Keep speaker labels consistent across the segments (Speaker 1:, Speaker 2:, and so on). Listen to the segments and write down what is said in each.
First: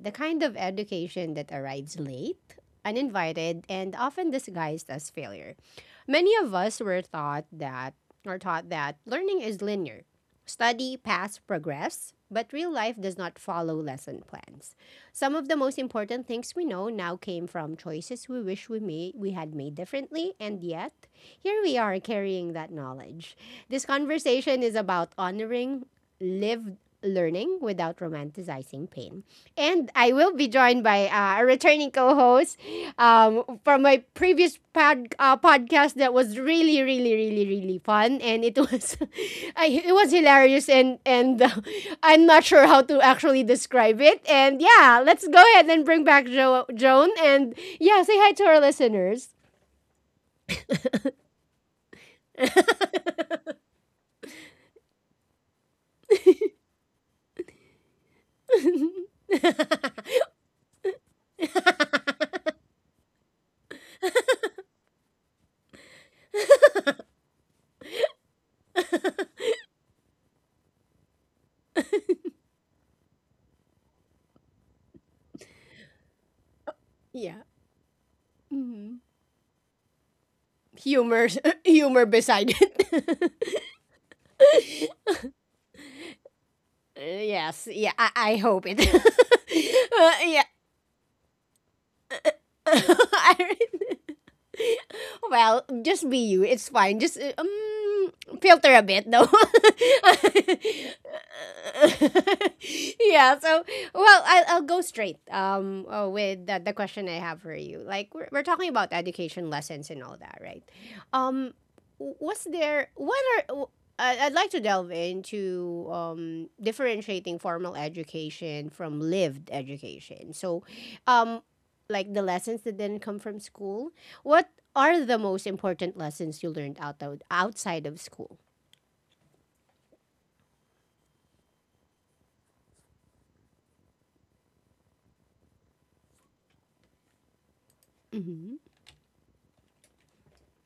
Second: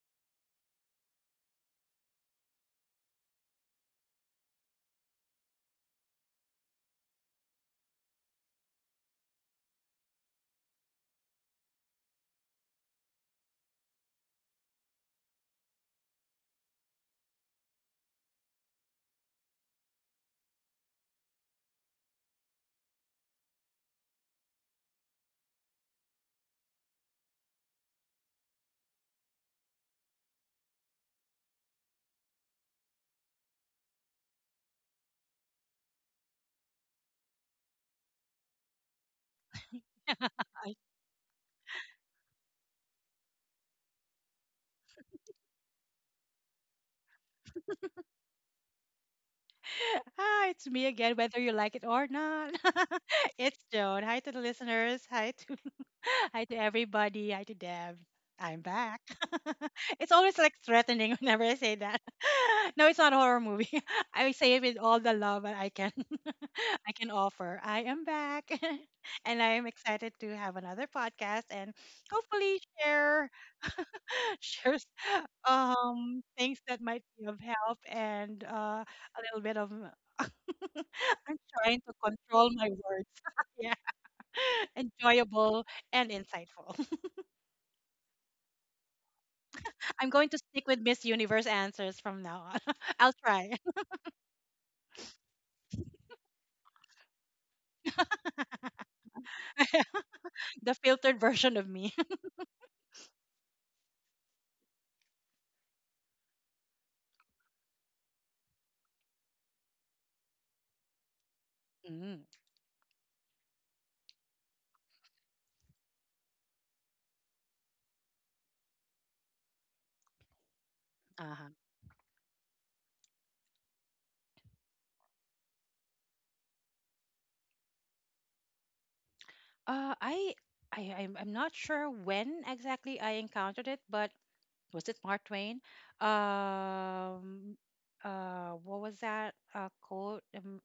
Speaker 1: the kind of education that arrives late, uninvited, and often disguised as failure. Many of us were taught that learning is linear. Study, pass, progress, but real life does not follow lesson plans. Some of the most important things we know now came from choices we wish we had made differently, and yet here we are carrying that knowledge. This conversation is about honoring lived learning without romanticizing pain. And I will be joined by a returning co-host from my previous podcast that was really, really fun, and it was, it was hilarious, and I'm not sure how to actually describe it. And yeah, let's go ahead and bring back Joan, and yeah, say hi to our listeners.
Speaker 2: Hi, it's me again, whether you like it or not. It's Joan. Hi to the listeners. Hi to hi to everybody. Hi to Deb. I'm back. It's always like threatening whenever I say that. No, it's not a horror movie. I say it with all the love that I can I can offer. I am back. And I am excited to have another podcast, and hopefully share share things that might be of
Speaker 1: Yeah.
Speaker 2: help, and
Speaker 1: Mhm.
Speaker 2: a little bit of
Speaker 1: Humor,
Speaker 2: I'm trying to
Speaker 1: humor
Speaker 2: control
Speaker 1: beside
Speaker 2: my words.
Speaker 1: it.
Speaker 2: Yeah. Enjoyable and insightful.
Speaker 1: Yes, yeah, I hope it.
Speaker 2: I'm going to
Speaker 1: Yeah,
Speaker 2: stick with Miss Universe answers from now on. I'll
Speaker 1: I
Speaker 2: try.
Speaker 1: really- well, just be you. It's fine. Just filter a bit, though.
Speaker 2: The filtered version of me.
Speaker 1: Yeah. So, well, I'll go straight with the question I have for you. Like we're talking about education lessons and all that, right? Um,
Speaker 2: Mm,
Speaker 1: was there what are I- I'd like to delve into differentiating formal education from lived education. So, um,
Speaker 2: uh-huh.
Speaker 1: like the lessons that didn't come from school, what are the most important lessons you learned outside of school?
Speaker 2: Uh, I, I'm not sure when exactly I encountered it, but was it Mark Twain? Um,
Speaker 1: Mm-hmm.
Speaker 2: what was that quote? Um,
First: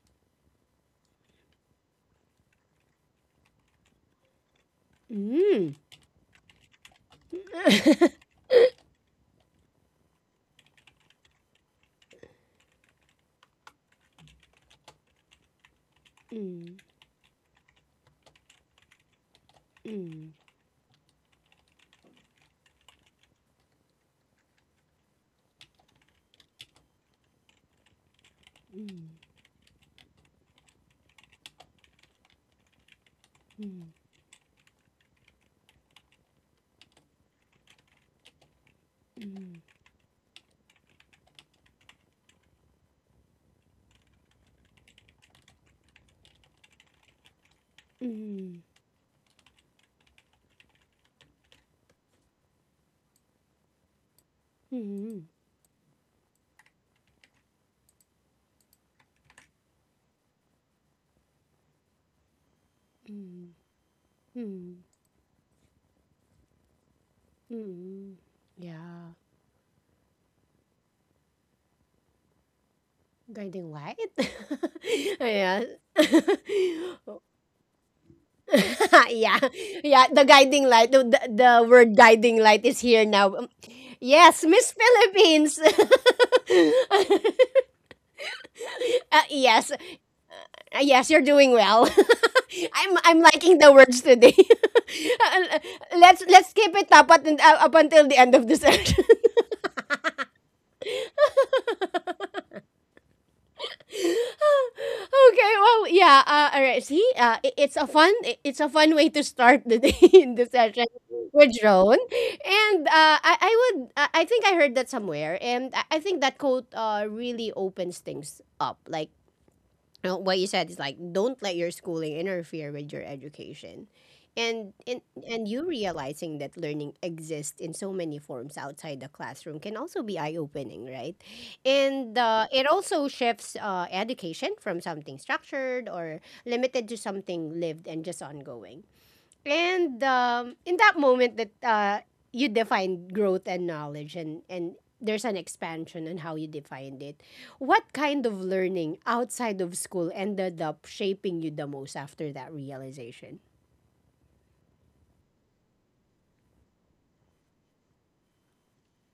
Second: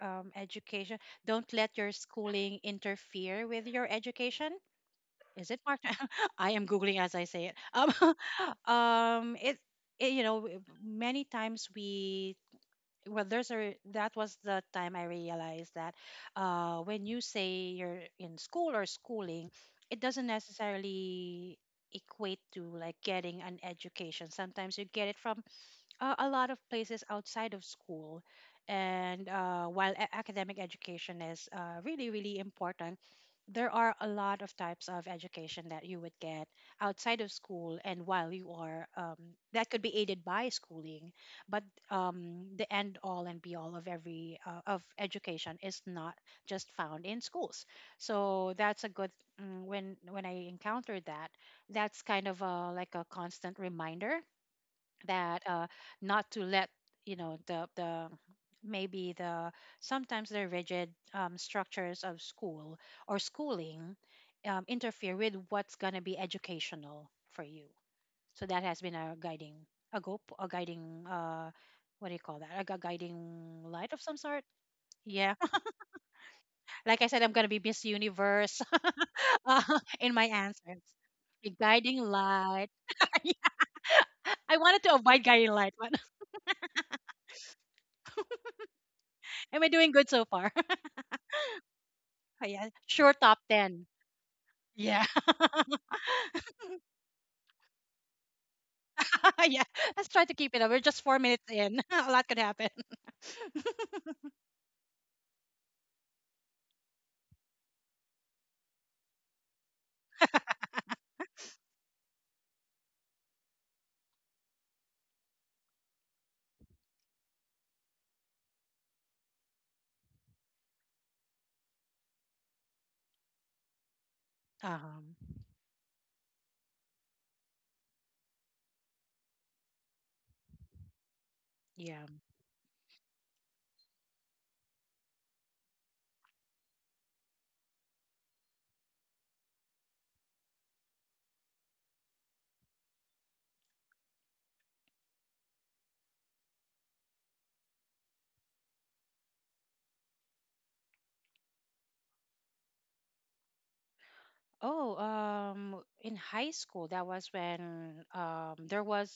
Speaker 2: um, Education. Don't let your schooling interfere with your education. Is it
Speaker 1: Mm.
Speaker 2: March? I am googling as I say it. It, it w- many times we well that was the time I realized that
Speaker 1: Mm,
Speaker 2: when you say you're in school or schooling,
Speaker 1: mm,
Speaker 2: it doesn't
Speaker 1: mm,
Speaker 2: necessarily equate to like getting an education. Sometimes you get it from a lot of places outside of school.
Speaker 1: mm,
Speaker 2: And while academic education is really, really important, there are a lot of types of education that you would get outside of school, and while you are
Speaker 1: mm,
Speaker 2: that could be aided by schooling, but the end all and be all of every of education is not just found in schools. So
Speaker 1: mm,
Speaker 2: that's a good, when I encountered that, that's kind of a, like a constant reminder
Speaker 1: mm,
Speaker 2: that not to let the maybe the sometimes the rigid structures of school or
Speaker 1: mm,
Speaker 2: schooling
Speaker 1: mm.
Speaker 2: interfere with what's going to be educational for you.
Speaker 1: mm.
Speaker 2: So that has been a
Speaker 1: Yeah,
Speaker 2: guiding a go a guiding what do you call that, like a guiding
Speaker 1: guiding
Speaker 2: light of
Speaker 1: light.
Speaker 2: some sort. Yeah.
Speaker 1: Yeah.
Speaker 2: Like I said, I'm going to be Miss Universe.
Speaker 1: Yeah,
Speaker 2: uh,
Speaker 1: yeah.
Speaker 2: in my
Speaker 1: The guiding
Speaker 2: answers,
Speaker 1: light,
Speaker 2: a
Speaker 1: the word
Speaker 2: guiding
Speaker 1: guiding light
Speaker 2: light.
Speaker 1: is here now. Yes,
Speaker 2: I
Speaker 1: Miss
Speaker 2: wanted to avoid guiding
Speaker 1: Philippines.
Speaker 2: light, but am I
Speaker 1: Yes,
Speaker 2: doing good so far?
Speaker 1: yes, you're doing well.
Speaker 2: Oh, yeah, sure,
Speaker 1: I'm
Speaker 2: top
Speaker 1: liking the
Speaker 2: 10.
Speaker 1: words today.
Speaker 2: Yeah.
Speaker 1: Uh, let's keep it up, up until the end of the session.
Speaker 2: Yeah. Let's try to keep it up. We're just 4 minutes in. A lot could happen.
Speaker 1: Okay, well, yeah. All right. See, it's a it's a fun way to start the day in the session with Joan. And I would, I think I heard that somewhere, and I think that quote really opens things up. Like, what you said is like don't let your schooling interfere with your education and and
Speaker 2: Um,
Speaker 1: and you realizing that learning exists in so many forms outside the classroom can also be eye-opening, right?
Speaker 2: yeah.
Speaker 1: And it also shifts education from something structured or limited to something lived and just ongoing. And in that moment that you define growth and knowledge, and there's an expansion on how you defined it, what kind of learning outside of school ended up shaping you the most after that realization?
Speaker 2: Oh, in high school, that was when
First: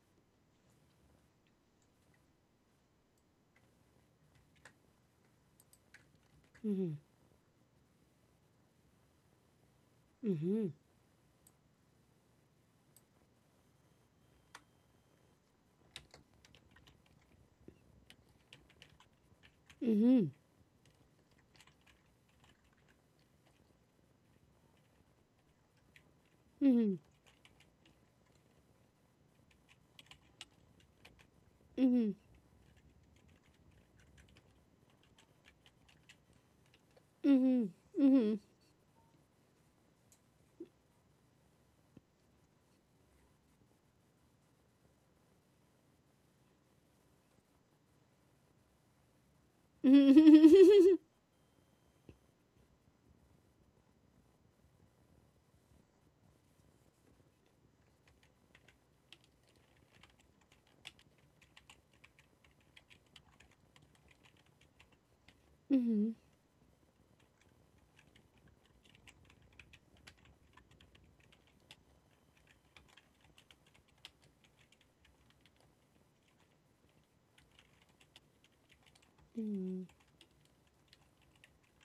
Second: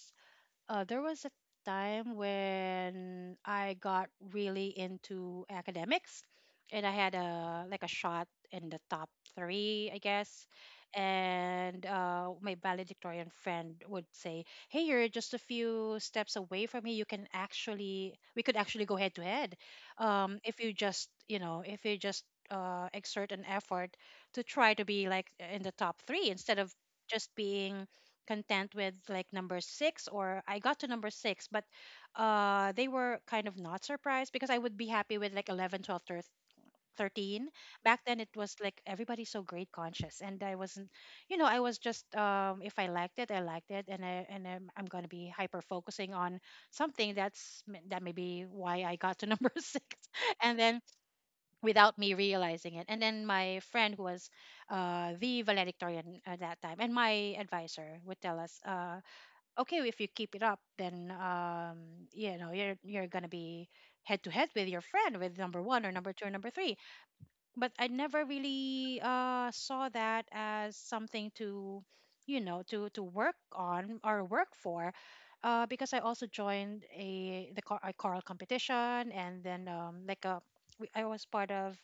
Speaker 2: There was a time when I got really into academics, and
Speaker 1: Mm-hmm.
Speaker 2: I had a like a shot in the top three, I guess.
Speaker 1: Mm-hmm.
Speaker 2: And my valedictorian friend would say, "Hey, you're just a few steps away from me. You can actually, we could actually go head to head,
Speaker 1: Mm-hmm.
Speaker 2: if you just, you know, if you just exert an effort to try to be like in the top three, instead of
Speaker 1: Mm-hmm.
Speaker 2: just being." Content with like number six, or I got to number six, but
Speaker 1: Mm-hmm.
Speaker 2: they were kind of not surprised because I would be happy with like 11, 12, thir- 13.
Speaker 1: Mm-hmm.
Speaker 2: Back then it was like everybody's so grade conscious, and I wasn't, you know, I was just if I liked it, I liked it. And I'm going to be hyper focusing on something that's that may be why I got to number six, and then
Speaker 1: Mm-hmm.
Speaker 2: without me realizing it. And then my friend who was the valedictorian at that time, and my advisor would tell us, okay, if you keep it up, then you know, you're gonna be head to head with your friend, with number one or
Speaker 1: Mm-hmm.
Speaker 2: number two or number three. But I never really saw that as something to, you know, to work on or work for, because I also joined a choral competition, and then like a I was part of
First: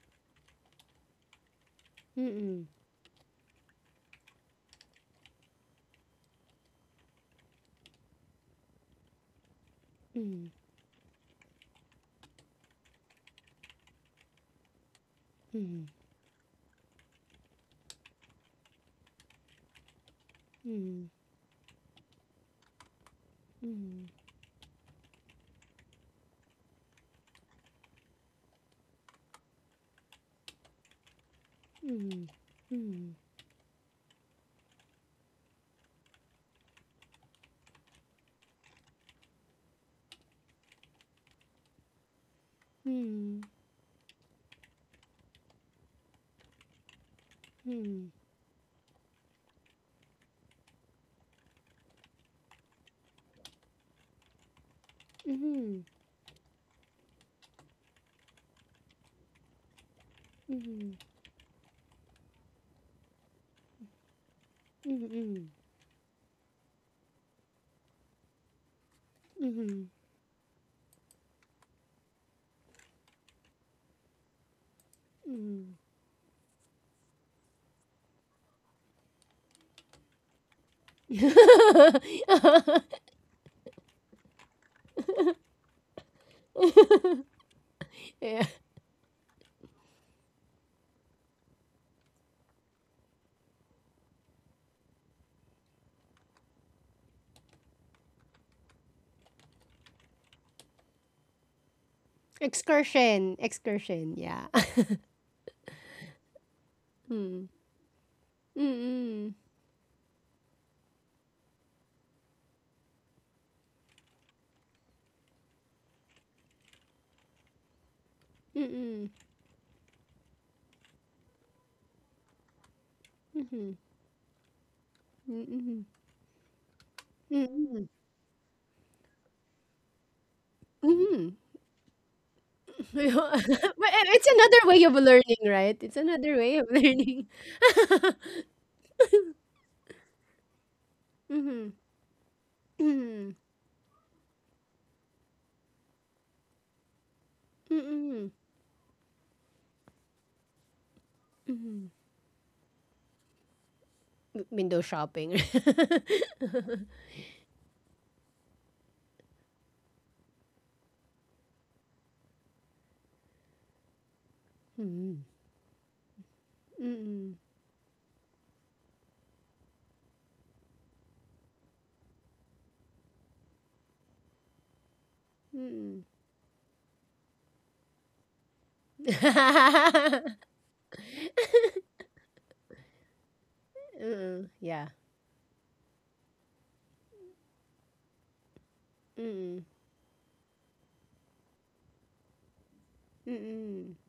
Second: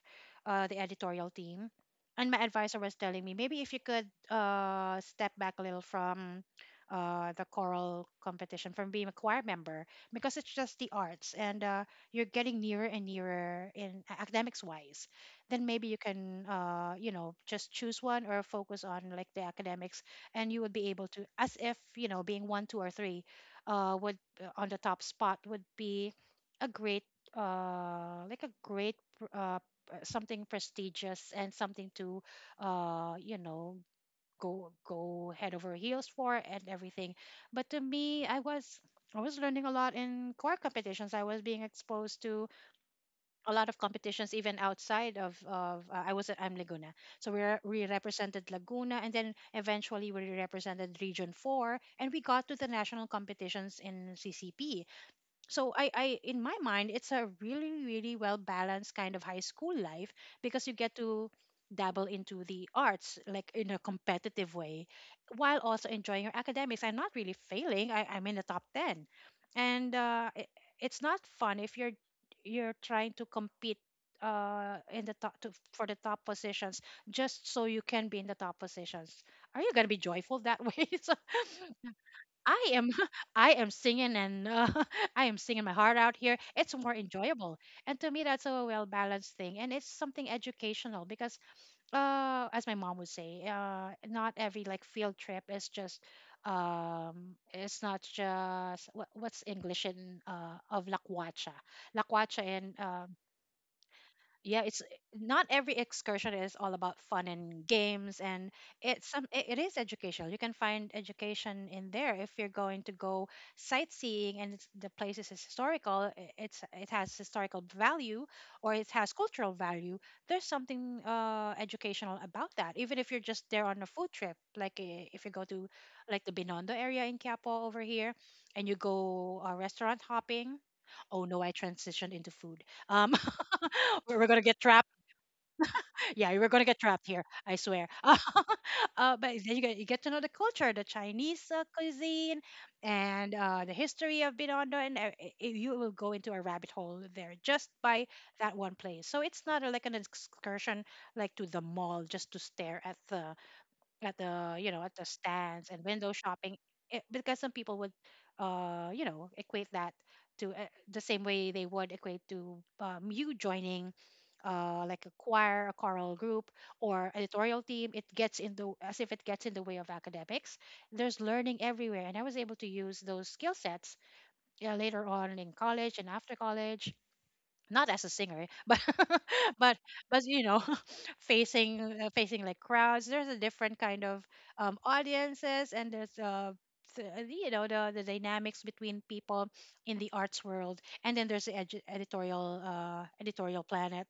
Speaker 2: the editorial team. And my
Speaker 1: Mm-hmm.
Speaker 2: advisor was telling me maybe if you could step back a little from. The choral competition, from being a choir member, because
Speaker 1: Mm-hmm.
Speaker 2: it's just the arts, and you're getting nearer and nearer in academics wise, then
Speaker 1: Mm-hmm.
Speaker 2: maybe you can you know, just choose one or focus on like the academics. And you would be able to, as if, you know, being one two or three, would on the top spot, would be a great uh, like a great pr- uh, something prestigious, and something
Speaker 1: Mm-hmm. Mm-hmm.
Speaker 2: to
Speaker 1: Mm-hmm. Mm-hmm.
Speaker 2: you know, go head over heels for, and everything. But to me, I was learning a lot in core competitions. I was being exposed to
Speaker 1: Mm-hmm.
Speaker 2: a lot of competitions, even outside of I was at I'm Laguna, so we
Speaker 1: Mm-hmm.
Speaker 2: represented Laguna, and then eventually we represented Region Four, and we got to the national competitions in CCP.
Speaker 1: Mm-hmm.
Speaker 2: So
Speaker 1: Mm-hmm.
Speaker 2: I in my mind it's a really really well balanced kind of high school life, because you
Speaker 1: Mm-hmm.
Speaker 2: get to dabble into the arts, like in a competitive way,
Speaker 1: Mm-mm.
Speaker 2: while also enjoying your academics. I'm not really failing. I'm in the top 10.
Speaker 1: Mm-mm.
Speaker 2: And it's not fun if you're trying to compete in the for the top positions, just so you can be in the top positions. Are you going to be joyful that way? So I am I am singing, and I am singing my heart out here. It's more enjoyable, and to me that's
Speaker 1: Yeah.
Speaker 2: a well balanced thing, and it's something educational because, as my mom would say, not every like field trip is just, it's not just what, what's English in of Lakwacha, Lakwacha La in
Speaker 1: Excursion. Excursion. Yeah.
Speaker 2: yeah, it's not every excursion is all about fun
Speaker 1: Mm.
Speaker 2: and games, and
Speaker 1: Mm-mm.
Speaker 2: it, it is educational. You can find education in there if you're going to go sightseeing, and it's, the place is historical. It's, it has historical value, or it
Speaker 1: Mm-mm.
Speaker 2: has cultural value. There's something educational about that, even if you're just
Speaker 1: mm
Speaker 2: there
Speaker 1: Hmm.
Speaker 2: on a food trip, like eh, if you go to
Speaker 1: Mm-mm.
Speaker 2: like the Binondo area in Quiapo over
Speaker 1: Mm-mm.
Speaker 2: here, and you go restaurant hopping. Oh
Speaker 1: Mm-mm.
Speaker 2: no, I transitioned into food.
Speaker 1: But
Speaker 2: um we are
Speaker 1: it's
Speaker 2: gonna get
Speaker 1: another way
Speaker 2: trapped.
Speaker 1: of learning, right? It's
Speaker 2: Yeah,
Speaker 1: another
Speaker 2: we are
Speaker 1: way
Speaker 2: gonna
Speaker 1: of
Speaker 2: get trapped here.
Speaker 1: learning.
Speaker 2: I swear. But then you get to know the culture, the Chinese
Speaker 1: Mm-hmm.
Speaker 2: cuisine,
Speaker 1: Mm-hmm.
Speaker 2: and the history of Binondo, and you will go into a rabbit hole there just by
Speaker 1: Mm-mm.
Speaker 2: that one place. So it's not like an excursion, like to the mall, just to stare at the,
Speaker 1: W-
Speaker 2: you
Speaker 1: Window
Speaker 2: know, at the
Speaker 1: shopping.
Speaker 2: stands, and window shopping.
Speaker 1: Mm-mm.
Speaker 2: Because some people would you know equate that to the same way they would equate to you joining like a
Speaker 1: Mm-mm.
Speaker 2: choir, a choral group, or
Speaker 1: Mm-mm.
Speaker 2: editorial team. It gets in the, as if it gets in the way of academics. There's learning everywhere, and I was able to use those skill sets, yeah, later on in college and after college. Not as a singer, eh, but but you know, facing facing like crowds, there's a different kind of
Speaker 1: Mm-mm. Yeah.
Speaker 2: audiences, and there's you know, the dynamics between people
Speaker 1: Mm-mm.
Speaker 2: in the arts world. And then there's the editorial, editorial
Speaker 1: Mm-mm.
Speaker 2: planet.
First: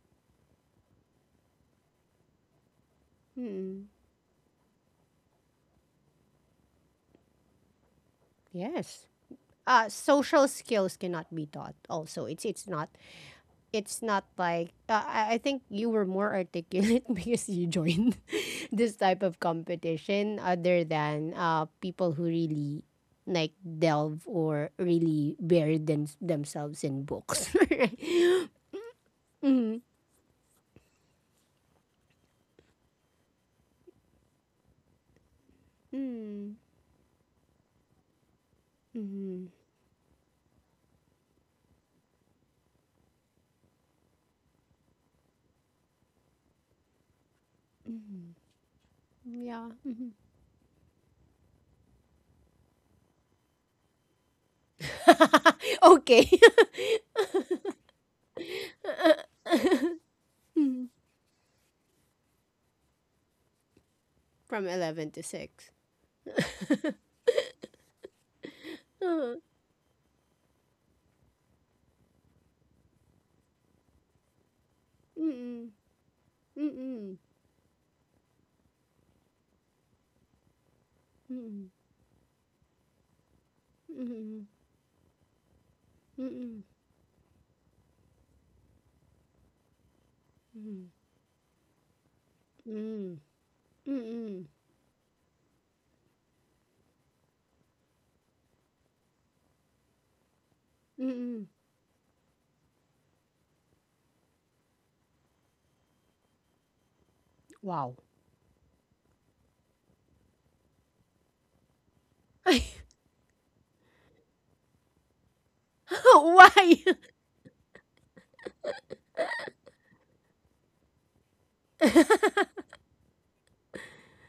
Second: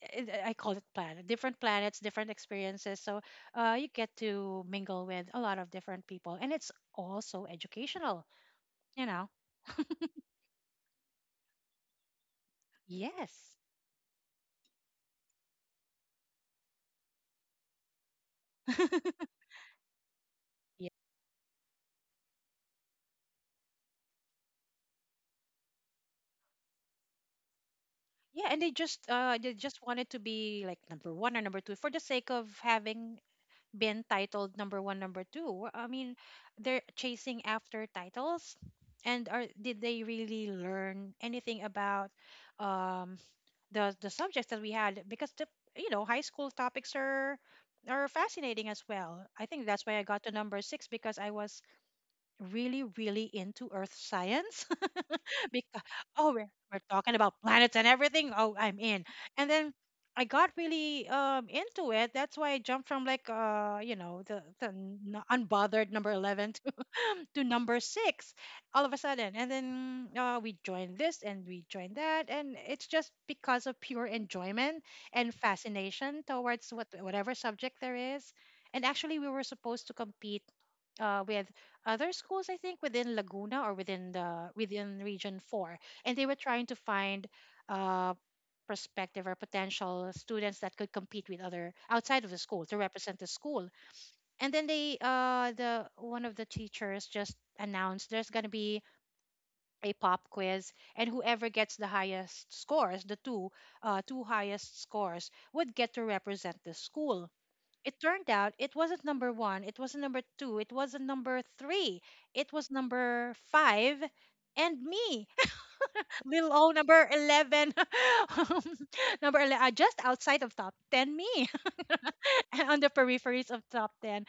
Speaker 2: It- I call it planet. Different planets, different experiences. So you
Speaker 1: Mm-mm.
Speaker 2: get to mingle with a lot of different people, and it's also educational. You
Speaker 1: Yes.
Speaker 2: know,
Speaker 1: Social skills cannot be taught also, it's not,
Speaker 2: yes.
Speaker 1: it's not like I think you were more articulate because you joined this type of competition other than people who really like delve or really bury themselves in books.
Speaker 2: Yeah, and they
Speaker 1: Mm-hmm.
Speaker 2: just wanted to be like number one or number two for the sake of having been titled number one, number two. I mean,
Speaker 1: Mm-hmm.
Speaker 2: they're chasing after titles, and are did they really learn anything about um the subjects that we had? Because the, you know, high school topics are fascinating as well. I think
Speaker 1: Yeah,
Speaker 2: that's why I
Speaker 1: mhm.
Speaker 2: got to number six, because I was really really into earth science. Because
Speaker 1: Okay.
Speaker 2: oh, we're talking about planets and everything, oh I'm in. And then I got really into it. That's why I jumped from like you know, the
Speaker 1: From 11 to 6.
Speaker 2: unbothered number 11 to, to number 6, all of a sudden.
Speaker 1: Uh-huh.
Speaker 2: And then we joined this and we joined that, and it's just because of pure enjoyment and
Speaker 1: Mm-mm.
Speaker 2: fascination towards what
Speaker 1: Mm-mm.
Speaker 2: whatever subject there is. And actually we were supposed to compete with
Speaker 1: Mm-mm.
Speaker 2: other schools, I think within Laguna, or within
Speaker 1: Mm,
Speaker 2: the within Region Four, and they were
Speaker 1: mm,
Speaker 2: trying to find uh, prospective or potential students that
Speaker 1: mm,
Speaker 2: could compete with other outside of the school to
Speaker 1: mm,
Speaker 2: represent the school.
Speaker 1: mm,
Speaker 2: And then the one of the teachers just announced there's going to be a pop quiz, and
Speaker 1: mm.
Speaker 2: whoever gets the highest scores, the two highest scores would get to represent the school.
Speaker 1: Wow.
Speaker 2: It turned out it wasn't number one, it wasn't number two, it wasn't number three, it was number five, and me, little O
Speaker 1: Why?
Speaker 2: number 11, um, number 11, just outside of top 10, me, on the peripheries of top 10.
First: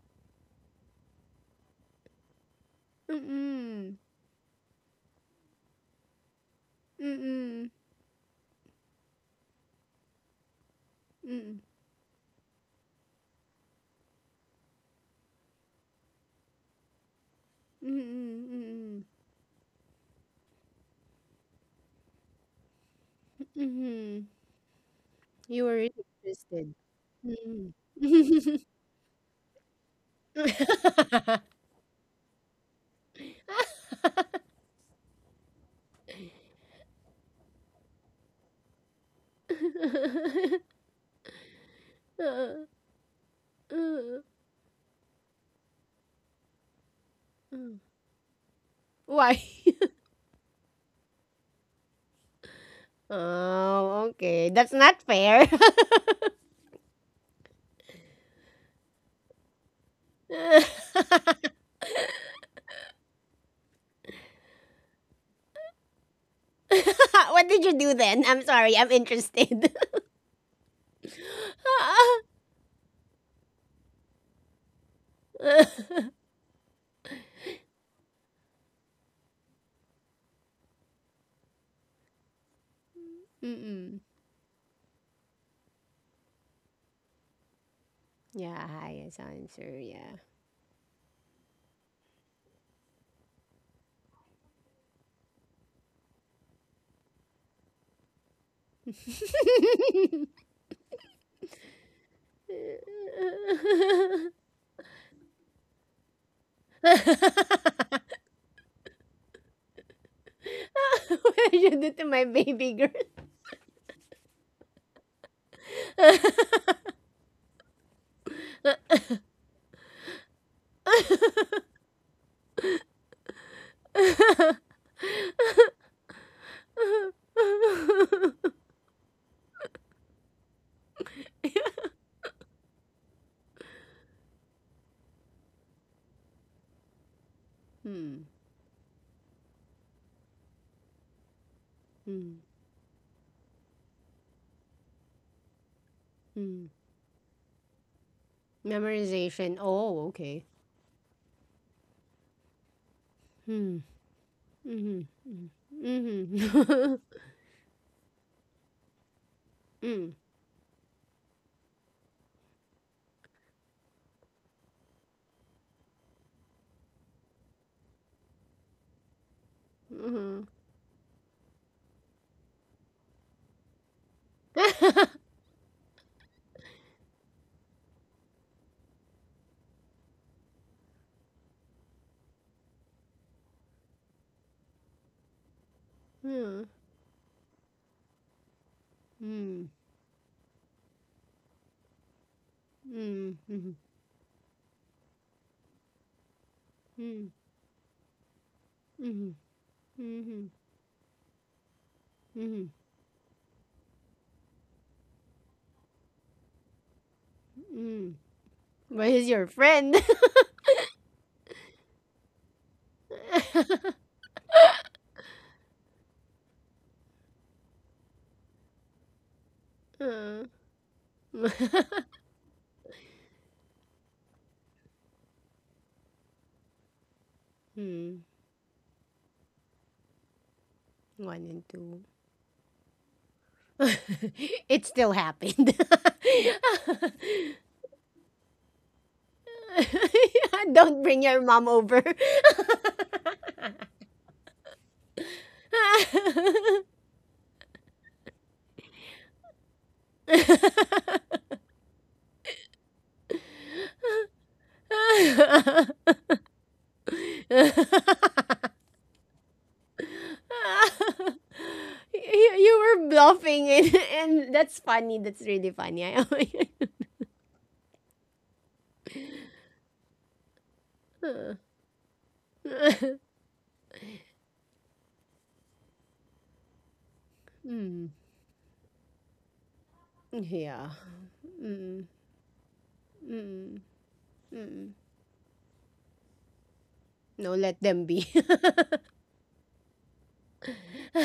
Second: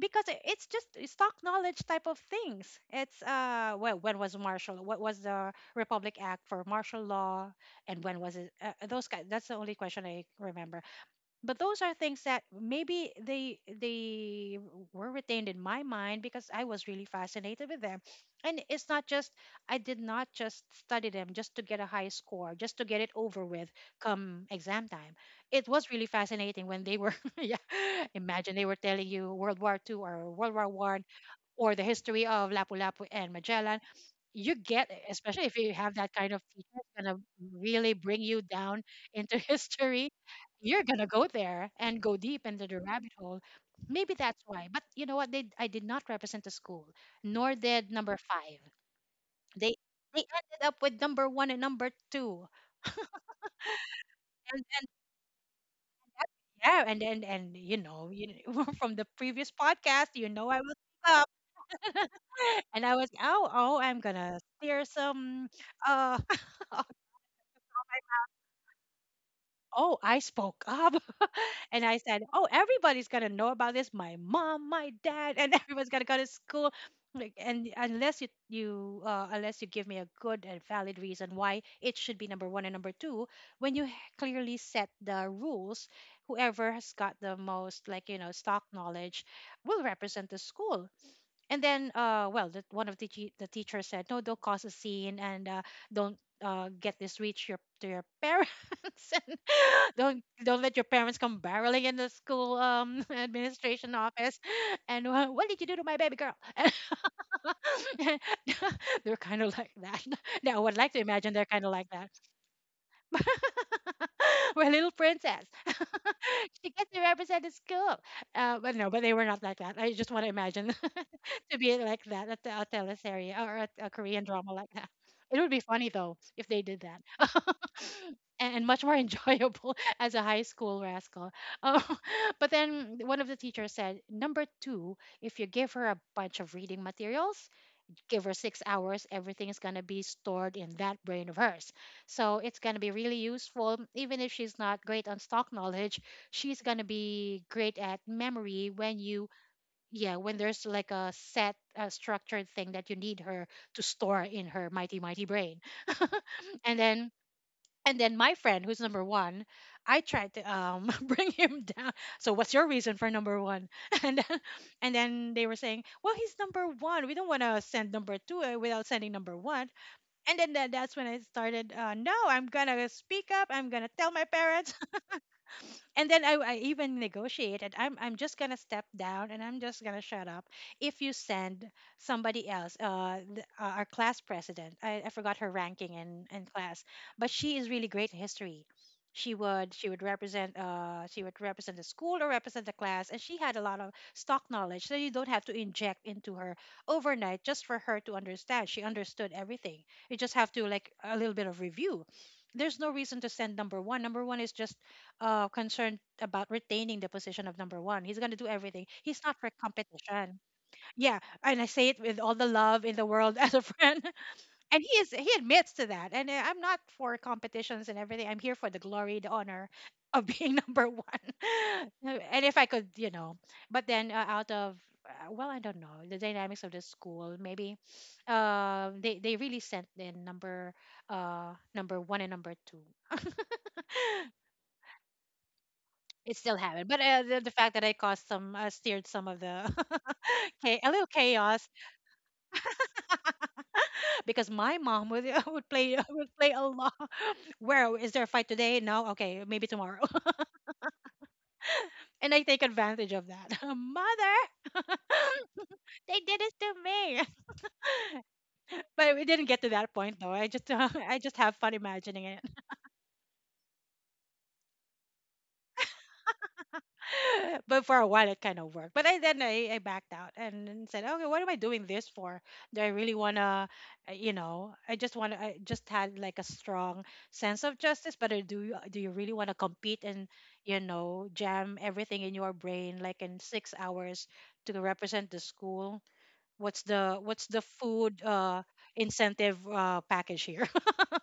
Speaker 2: Because it's just stock knowledge type of things.
Speaker 1: Mm,
Speaker 2: It's
Speaker 1: mm,
Speaker 2: well, when was martial? What was the Republic Act for martial law,
Speaker 1: mm,
Speaker 2: and when was it? Those guys. That's the only question I remember,
Speaker 1: mm,
Speaker 2: but
Speaker 1: mm,
Speaker 2: those are things that maybe they were retained in my mind because I was really fascinated with them. And it's not just— I did not just study them just to get a high score, just to get it over with
Speaker 1: mm.
Speaker 2: come exam time.
Speaker 1: You
Speaker 2: It
Speaker 1: were
Speaker 2: was
Speaker 1: really
Speaker 2: really fascinating
Speaker 1: interested.
Speaker 2: when they were yeah,
Speaker 1: Mm.
Speaker 2: imagine they were telling you World War Two or World War One or the history of Lapu-Lapu and Magellan, you get it. Especially if you have that kind of teacher, it's gonna really bring you down into history. You're gonna go there and go deep into the rabbit hole. Maybe that's why. But you know what, they— I did not represent the school, nor did number five.
Speaker 1: Why?
Speaker 2: They— they ended up with number one and number two.
Speaker 1: Oh, okay.
Speaker 2: And
Speaker 1: That's
Speaker 2: then—
Speaker 1: not fair.
Speaker 2: yeah, and you know, you, from the previous podcast, you know, I was up, and I was, oh, oh, I'm gonna steer some uh
Speaker 1: What did you do then? I'm sorry, I'm interested.
Speaker 2: Oh, I spoke up and I said, oh, everybody's gonna know about this. My mom, my dad, and everyone's gonna go to school. Like, and unless you— unless you give me a good and valid reason why it should be number one and number two, when you
Speaker 1: Mm-mm.
Speaker 2: clearly set the rules, whoever has got the most, like, you know, stock
Speaker 1: Yeah, highest
Speaker 2: knowledge
Speaker 1: answer,
Speaker 2: will
Speaker 1: yeah.
Speaker 2: represent the school. And then well, the— one of the teachers said, no, don't cause a scene, and don't get this reach your— to your parents and don't don't let your parents come barreling in the school, um, administration office, and what did you do to my baby girl? They're kind of like that. Now I would like to imagine
Speaker 1: What
Speaker 2: they're
Speaker 1: did
Speaker 2: kind of
Speaker 1: you
Speaker 2: like
Speaker 1: do to
Speaker 2: that.
Speaker 1: my baby girl?
Speaker 2: We're little princess. She gets to represent the school. But no, but they were not like that. I just want to imagine to be like that at the— a teleserie or at a Korean drama like that. It would be funny though if they did that, and much more enjoyable as a high school rascal. Oh, but then one of the teachers said, number two, if you give her a bunch of reading materials, give
Speaker 1: Hmm.
Speaker 2: her 6 hours, everything is going to be stored in that brain of hers.
Speaker 1: Hmm.
Speaker 2: So it's going to be really useful. Even if she's not great on stock knowledge, she's
Speaker 1: Hmm.
Speaker 2: going to be great at memory when you—
Speaker 1: Memorization. Oh,
Speaker 2: yeah, when
Speaker 1: okay.
Speaker 2: there's like a set, a structured thing that you need her
Speaker 1: Hmm.
Speaker 2: to store in her mighty,
Speaker 1: Mm-hmm.
Speaker 2: mighty brain. And
Speaker 1: Mm-hmm.
Speaker 2: then— and then my friend, who's number one, I
Speaker 1: Mm-hmm.
Speaker 2: tried to bring him down. So what's your reason for number one? And then, and then they were saying, well, he's number one. We don't want to send number two without sending number one. And
Speaker 1: Mm-hmm.
Speaker 2: then that's when I started. No, I'm gonna speak up. I'm gonna tell my parents. And then I even negotiated. I'm just gonna step down and I'm just gonna shut up if you send somebody else. Uh, our class president. I forgot her ranking in class, but she is really great in history. She would represent— she would represent the school or represent the class, and she had a lot of stock knowledge. So you don't have to inject into her overnight just for her to understand. She understood everything. You just have to, like, a little bit of review. There's no reason to send number one. Number one is just concerned about retaining the position of number one. He's going to do everything.
Speaker 1: But
Speaker 2: He's
Speaker 1: he's
Speaker 2: not
Speaker 1: your
Speaker 2: for
Speaker 1: friend.
Speaker 2: competition. Yeah, and I say it with all the love in the world as a friend. And he is— he admits to that. And I'm not for competitions and everything. I'm here for the glory, the honor of
Speaker 1: Uh,
Speaker 2: being number one. And if I could, you know, but then out of well, I don't know the dynamics of the school. Maybe
Speaker 1: hmm.
Speaker 2: they— they really sent in number—
Speaker 1: One and
Speaker 2: number
Speaker 1: two.
Speaker 2: one and number two.
Speaker 1: It still happened.
Speaker 2: It still happened, but the fact that I caused some, steered some of the, a
Speaker 1: Don't
Speaker 2: little
Speaker 1: bring your mom
Speaker 2: chaos
Speaker 1: over.
Speaker 2: because my mom would would play would play a lot. Where is there a fight today? No, okay, maybe tomorrow. And I take advantage of that. Mother, they did this to me. But we didn't get to that point though. I just I just have fun
Speaker 1: you,
Speaker 2: imagining it.
Speaker 1: you were bluffing, and that's funny. That's really funny. I
Speaker 2: But for a while it kind of worked. But I— then I backed out and then said, okay, what am I doing this for? Do I really wanna— you know, I just want to— I just had like a strong sense of
Speaker 1: mm,
Speaker 2: justice. But I— do you— do you really want to compete and you
Speaker 1: yeah.
Speaker 2: know jam
Speaker 1: Mm,
Speaker 2: everything in your brain like in six
Speaker 1: mm,
Speaker 2: hours to
Speaker 1: mm.
Speaker 2: represent the school? What's the— what's
Speaker 1: No,
Speaker 2: the
Speaker 1: let them
Speaker 2: food
Speaker 1: be.
Speaker 2: incentive package here?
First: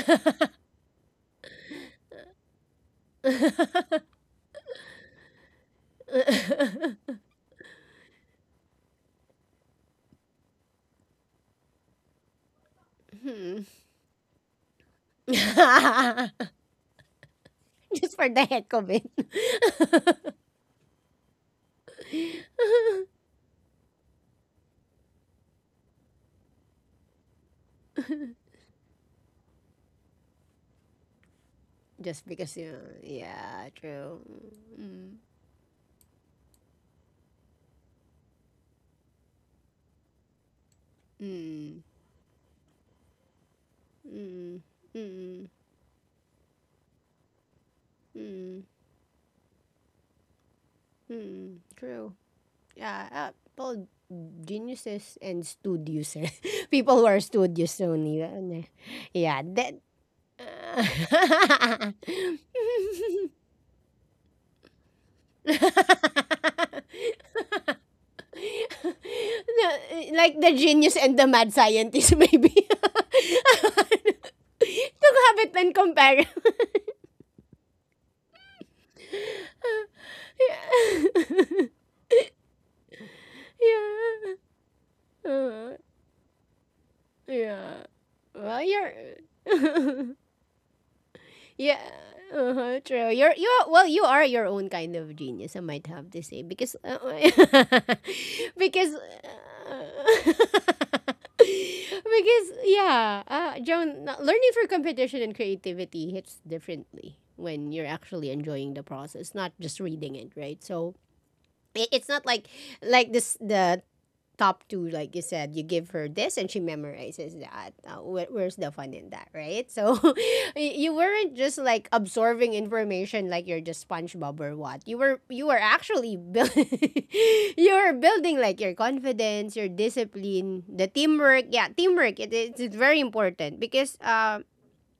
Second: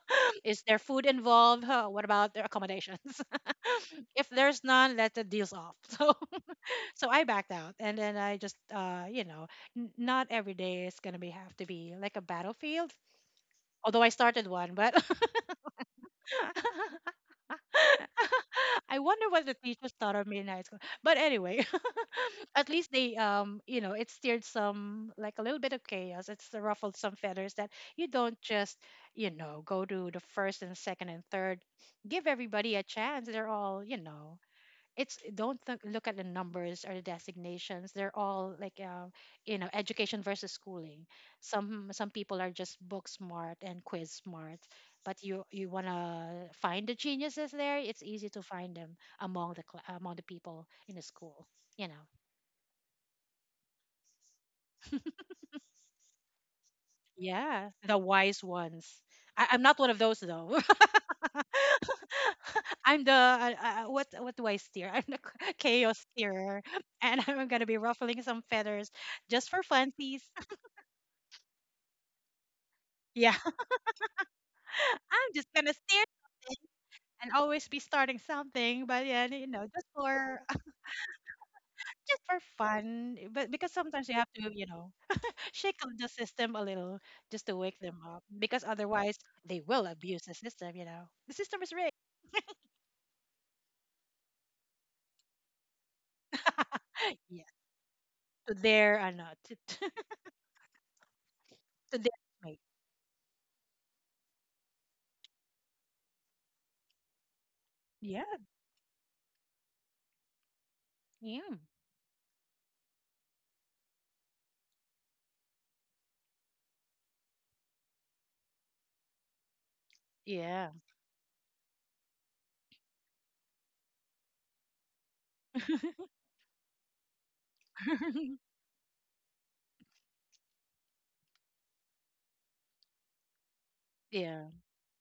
Speaker 2: Is there food involved? Huh, what about their accommodations? If there's none, let the deals off. So, so I backed out, and then I just, you know, not every day is gonna be— have to be like a battlefield.
Speaker 1: Mm.
Speaker 2: Although I started one, but
Speaker 1: Just for the heck of
Speaker 2: I
Speaker 1: it.
Speaker 2: wonder what the teachers thought of me in high school. But anyway, at least they, you know, it steered some, like, a little bit of chaos. It's ruffled some feathers, that you don't just, you know, go to the first and second and third. Give
Speaker 1: Just because
Speaker 2: everybody
Speaker 1: you,
Speaker 2: a chance. They're
Speaker 1: yeah,
Speaker 2: all, you
Speaker 1: true.
Speaker 2: know, it's—
Speaker 1: Mm,
Speaker 2: don't look at the numbers or the designations. They're all like, you know, education versus schooling.
Speaker 1: mm,
Speaker 2: Some people are just book smart and quiz smart,
Speaker 1: mm,
Speaker 2: but you—
Speaker 1: mm,
Speaker 2: you want to find the geniuses there. It's easy to
Speaker 1: mm,
Speaker 2: find them among the among the people in the school, you know.
Speaker 1: true. Yeah, people, geniuses and studios. Eh. People who are
Speaker 2: Yeah,
Speaker 1: studios
Speaker 2: the
Speaker 1: only.
Speaker 2: wise ones.
Speaker 1: Yeah,
Speaker 2: I— I'm
Speaker 1: that.
Speaker 2: not one of those though. I'm the what— what do I steer? I'm the chaos steerer, and I'm gonna be ruffling some feathers just for
Speaker 1: No,
Speaker 2: funsies.
Speaker 1: like the genius and the mad scientist, maybe.
Speaker 2: Yeah,
Speaker 1: To
Speaker 2: I'm
Speaker 1: have
Speaker 2: just
Speaker 1: it
Speaker 2: gonna
Speaker 1: and
Speaker 2: steer
Speaker 1: compare.
Speaker 2: and always be starting something, but yeah, you know, just for
Speaker 1: Yeah.
Speaker 2: just for fun. Eh, but because sometimes you have
Speaker 1: Yeah.
Speaker 2: to, you know, shake
Speaker 1: Uh,
Speaker 2: up the system a little, just to wake
Speaker 1: yeah.
Speaker 2: them up,
Speaker 1: Well,
Speaker 2: because
Speaker 1: you're.
Speaker 2: otherwise they will abuse the system. You know, the system is
Speaker 1: Yeah,
Speaker 2: rigged.
Speaker 1: uh-huh, true. You're you Well, you are your own kind of genius, I might have to say because
Speaker 2: Yeah, to
Speaker 1: because
Speaker 2: their no, to, to their
Speaker 1: because
Speaker 2: mate.
Speaker 1: yeah, Joan, learning for competition and creativity hits differently when you're
Speaker 2: Yeah,
Speaker 1: actually enjoying the process, not just reading it, right? So
Speaker 2: yeah,
Speaker 1: it's not like like this the top two, like you said, you give her this and she memorizes that. Where's the fun in that, right? So
Speaker 2: yeah,
Speaker 1: you weren't just like absorbing information like you're just SpongeBob or what. You were actually build you were building like your confidence, your discipline, the teamwork. Yeah, teamwork. It's very important because
Speaker 2: yeah,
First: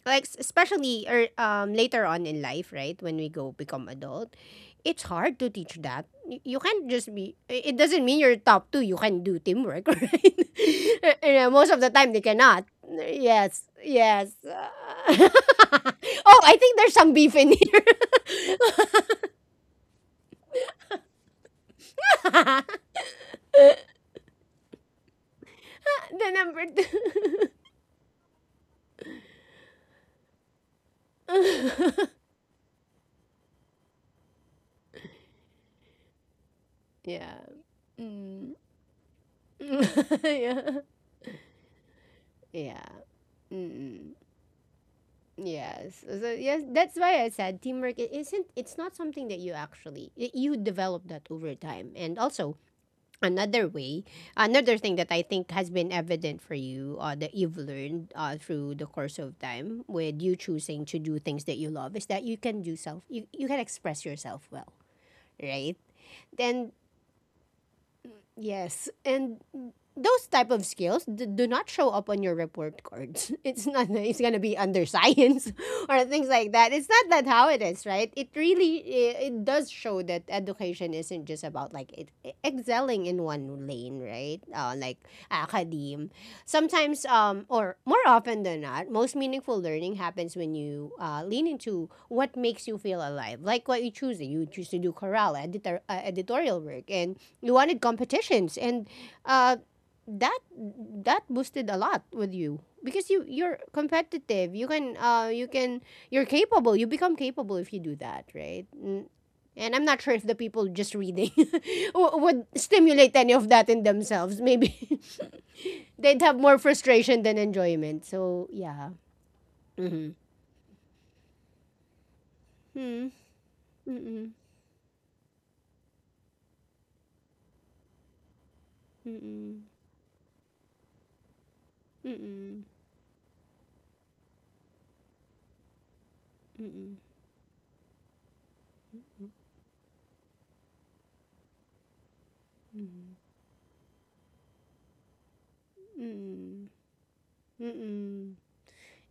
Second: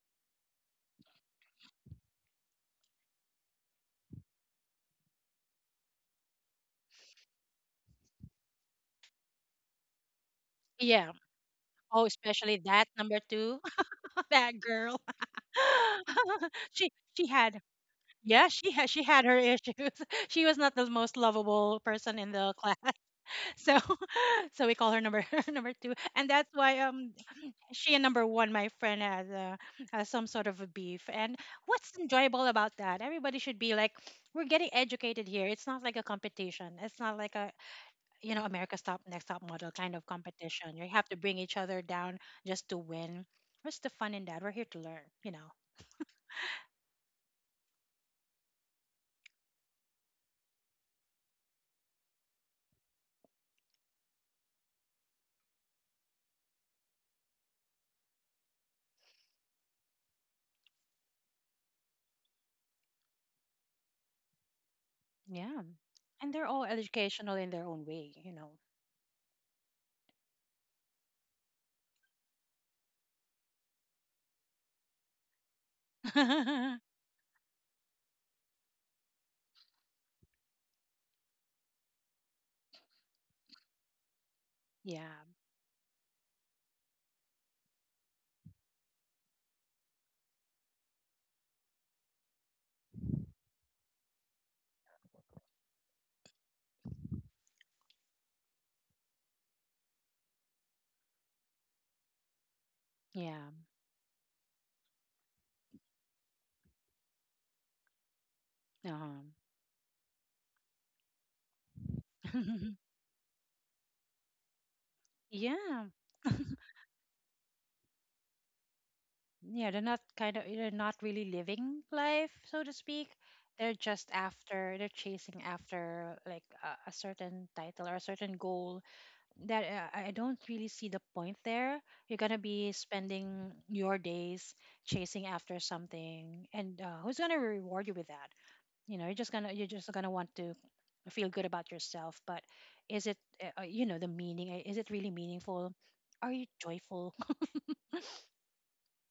Speaker 1: like especially or later on in life, right? When we go become adult, it's hard to teach that. You can't just be. It doesn't mean you're top two. You can do teamwork. Right?
Speaker 2: yeah.
Speaker 1: Yeah. Most of the
Speaker 2: Oh,
Speaker 1: time, they
Speaker 2: especially
Speaker 1: cannot.
Speaker 2: that number two,
Speaker 1: Yes, yes.
Speaker 2: that girl.
Speaker 1: Oh, I think
Speaker 2: She—
Speaker 1: there's some
Speaker 2: she
Speaker 1: beef in
Speaker 2: had—
Speaker 1: here.
Speaker 2: yeah, she had— she had her issues. She was not the most lovable person in the class. So so we call her number number 2. And
Speaker 1: The
Speaker 2: that's
Speaker 1: number
Speaker 2: why, um,
Speaker 1: two.
Speaker 2: she and number 1— my friend has some sort of a beef. And what's enjoyable about that? Everybody should be like, we're getting educated here. It's not like a competition. It's not like
Speaker 1: Yeah.
Speaker 2: a, you know,
Speaker 1: Mm.
Speaker 2: America's top— next top model kind of competition.
Speaker 1: Yeah.
Speaker 2: You have to bring each other down just to
Speaker 1: Yeah.
Speaker 2: win. What's the fun
Speaker 1: Mm-mm.
Speaker 2: in that? We're here to learn, you know.
Speaker 1: Yes. So so, yes, that's why I said teamwork is isn't it's not something that you actually you develop that over time. And also another way, another thing that I think has been evident for you that you've learned through the course of time with you choosing to do things that you love is that you can express yourself well,
Speaker 2: Yeah.
Speaker 1: right?
Speaker 2: And they're all
Speaker 1: Then
Speaker 2: educational in their own way, you know.
Speaker 1: yes, and those type of skills do not show up on your report cards. It's not that it's gonna be under science or things like that. It's not that how it is, right? It really, it does show that education isn't just about like it, excelling in one lane, right? Like
Speaker 2: Yeah,
Speaker 1: academe sometimes or more often than not, most meaningful learning happens when you lean into what makes you feel alive, like what you choose to do, chorale editor, editorial work, and you wanted competitions and uh, that that boosted a lot with you because you
Speaker 2: yeah.
Speaker 1: you're competitive, you can you can you become capable if you do that, right? Mm,
Speaker 2: Uh-huh.
Speaker 1: and I'm not sure if the people just reading would stimulate any of that in themselves. Maybe
Speaker 2: Yeah,
Speaker 1: they'd have more frustration than enjoyment. So, yeah.
Speaker 2: yeah. They're not
Speaker 1: Mm-hmm.
Speaker 2: kind of— they're not really living life, so to speak.
Speaker 1: Hmm.
Speaker 2: They're just
Speaker 1: Mm-mm.
Speaker 2: after— they're chasing after like a— a certain title or a certain goal.
Speaker 1: Mm-mm.
Speaker 2: That I— I don't really see the point there. You're gonna
Speaker 1: Mm-mm.
Speaker 2: be spending your days chasing after something, and
Speaker 1: Mm-mm.
Speaker 2: who's gonna reward you with that? You're just gonna want to feel good about yourself, but is
Speaker 1: Mm-mm.
Speaker 2: it the meaning, is it really meaningful? Are you
Speaker 1: Mm-mm.
Speaker 2: joyful?
Speaker 1: Mm-mm.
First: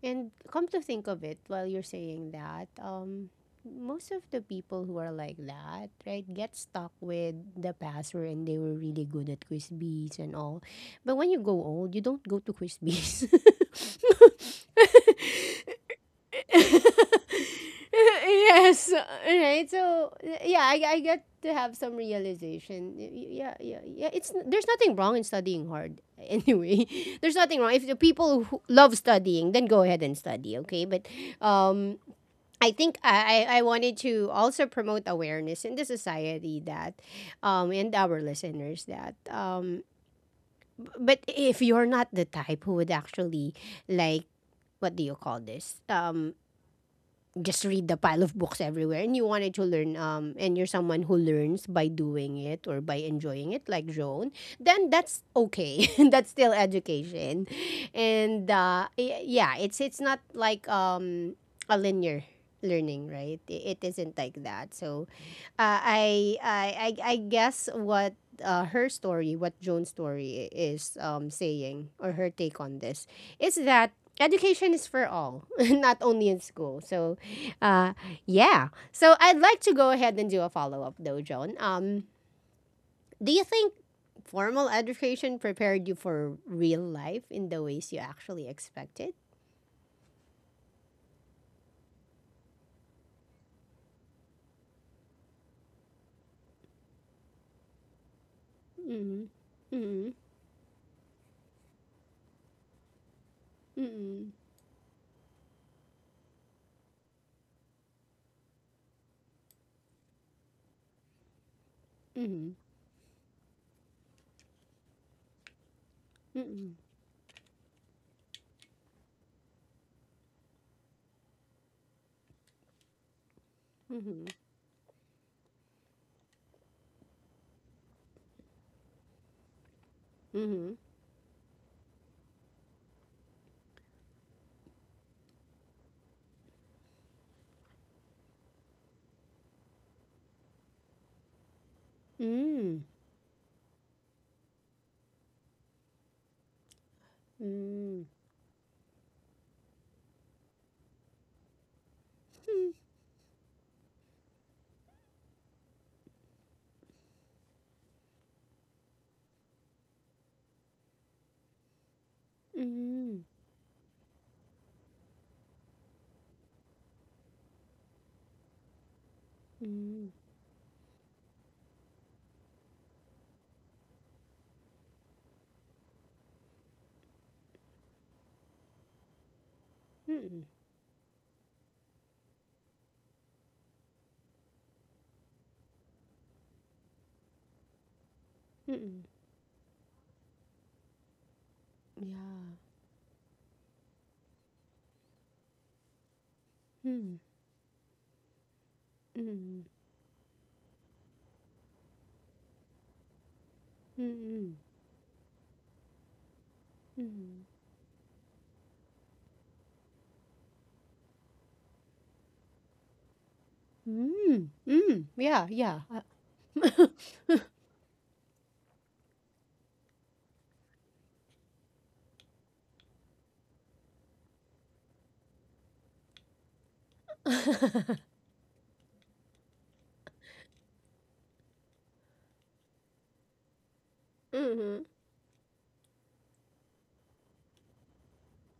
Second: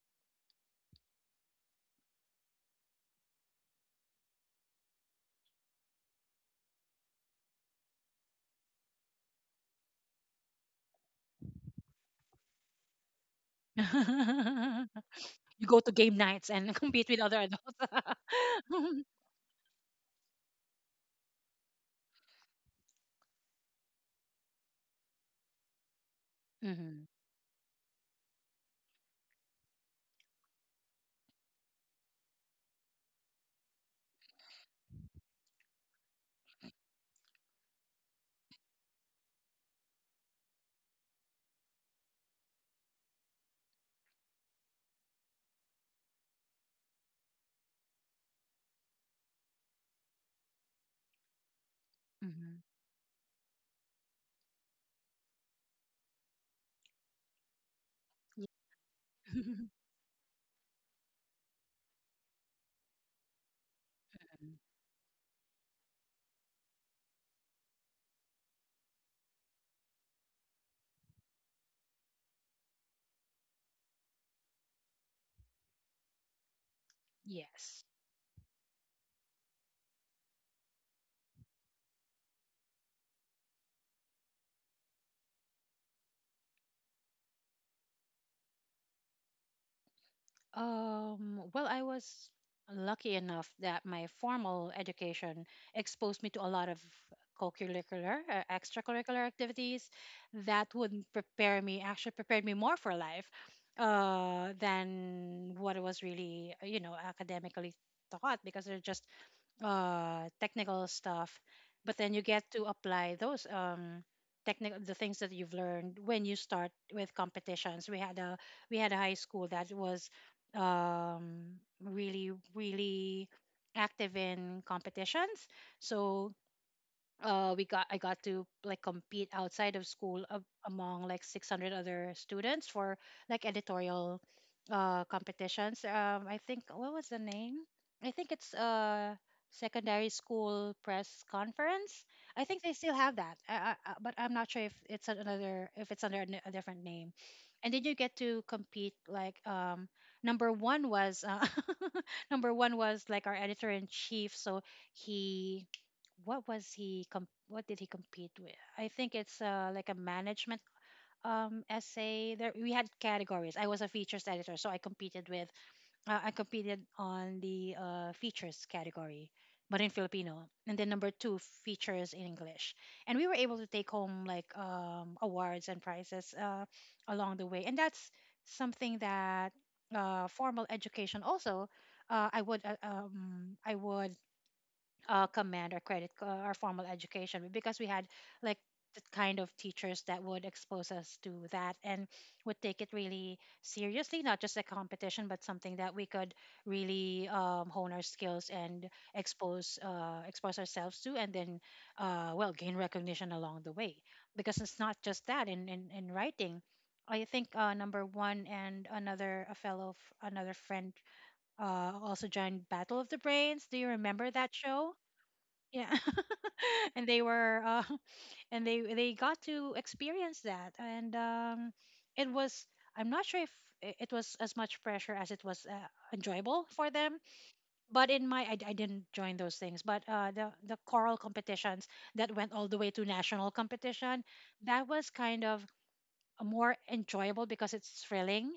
Speaker 1: And come to think of it, while you're saying that, most of the people who are like that, right, get stuck with the past, and they were really good at quiz bees and all. But when you go old, you don't go to quiz bees.
Speaker 2: You go to game nights and compete with other adults.
Speaker 1: Yes,
Speaker 2: Hmm.
Speaker 1: right. So yeah, I get to have some realization. Yeah, yeah, yeah, there's nothing wrong in studying hard. Anyway, there's nothing wrong if the people who love studying then go ahead and study, okay, but um I think I wanted to also promote awareness in the society that, and our listeners that, but if you're not the type who would actually like, what do you call this? Just read the pile of books everywhere and you wanted to learn and you're someone who learns by doing
Speaker 2: Hmm.
Speaker 1: it or by enjoying it like Joan, then that's okay. That's still education. And yeah, it's not like a linear learning, right? It isn't like that. So I guess what her story what Joan's story is saying or her take on this is that education is for all. Not only in school. So uh,
Speaker 2: Yes.
Speaker 1: yeah. So I'd like to go ahead and do a follow up though, John. Do you think formal education prepared you for real life in the ways you actually expected?
Speaker 2: Well, I was lucky enough that my formal education exposed me to a lot of co-curricular,
Speaker 1: Mm-hmm.
Speaker 2: extracurricular activities
Speaker 1: Mm-hmm.
Speaker 2: that would actually prepared me more for life than what was really, academically taught, because they're just technical stuff. But then you
Speaker 1: Mm-hmm.
Speaker 2: get to apply those technical the things that you've learned when you
Speaker 1: Mm-hmm.
Speaker 2: start with competitions. We had a high school that was really really
Speaker 1: Mm-hmm.
Speaker 2: active in competitions, so we got I got to like compete outside of school a
Speaker 1: Mm-hmm.
Speaker 2: among like 600 other students for like editorial competitions. I think, what was the name? I think it's secondary school press conference. I think
Speaker 1: Mm-hmm.
Speaker 2: they still have that. But I'm not sure if it's under a a different name.
Speaker 1: Mm-hmm.
Speaker 2: And then you
Speaker 1: Mm-hmm.
Speaker 2: get to compete like number one was number one was like our editor in chief. So he, what did he compete with? I think it's like a management essay. There we had
Speaker 1: Mm-hmm.
Speaker 2: categories. I was a features editor, so I competed with I competed on the features category but in filipino. And then number two, features in english. And we were able to take home like awards and prizes along the way. And that's something that
Speaker 1: Mm-hmm. Mm-hmm.
Speaker 2: formal education also, I would command or credit or formal education, because we had like
Speaker 1: Mm-hmm.
Speaker 2: the kind of teachers that would expose us to that, and
Speaker 1: Yeah.
Speaker 2: would take it really seriously. Not just a competition, but something that we could
Speaker 1: Mm-hmm.
Speaker 2: really hone our skills and
Speaker 1: Mm-hmm.
Speaker 2: expose expose ourselves to. And then well, gain recognition along the way.
Speaker 1: Mm-hmm.
Speaker 2: Because it's not just that, in in writing, I think number one and another a fellow another friend also joined Battle of the Brains. Do you remember
Speaker 1: Mm-hmm.
Speaker 2: that show?
Speaker 1: Mm-hmm. Yeah. Yeah.
Speaker 2: Yeah. And they were and they got to experience that. And um, it was, I'm not sure if it was as much pressure as it was enjoyable for them. But in my, I didn't join those things, but uh, the choral competitions that went all the way to national competition,
Speaker 1: Mm-hmm.
Speaker 2: that was kind of a more enjoyable, because it's thrilling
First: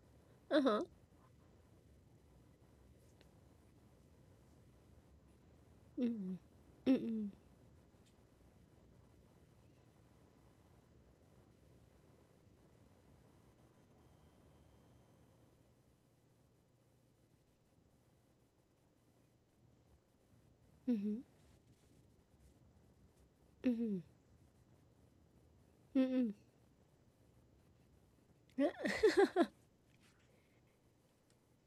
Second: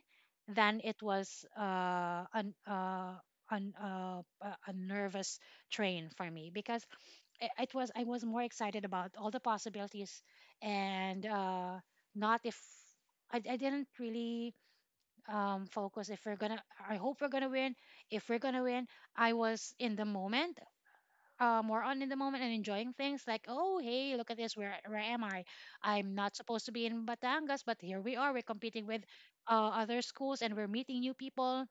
Speaker 2: than
Speaker 1: Uh-huh.
Speaker 2: it was an a nervous train for
Speaker 1: Mm-hmm.
Speaker 2: me, because
Speaker 1: Mm-hmm.
Speaker 2: I- it was, I was more excited about all the possibilities and not if I didn't really focus if we're gonna, I hope we're gonna win, if we're gonna win. I was in the moment,
Speaker 1: Mm-hmm.
Speaker 2: more on in the moment and enjoying things like, oh,
Speaker 1: Mm-hmm.
Speaker 2: hey, look at this. Where am I? I'm
Speaker 1: Mm-hmm.
Speaker 2: not supposed to be in Batangas, but here we are. We're competing with other schools, and we're meeting new people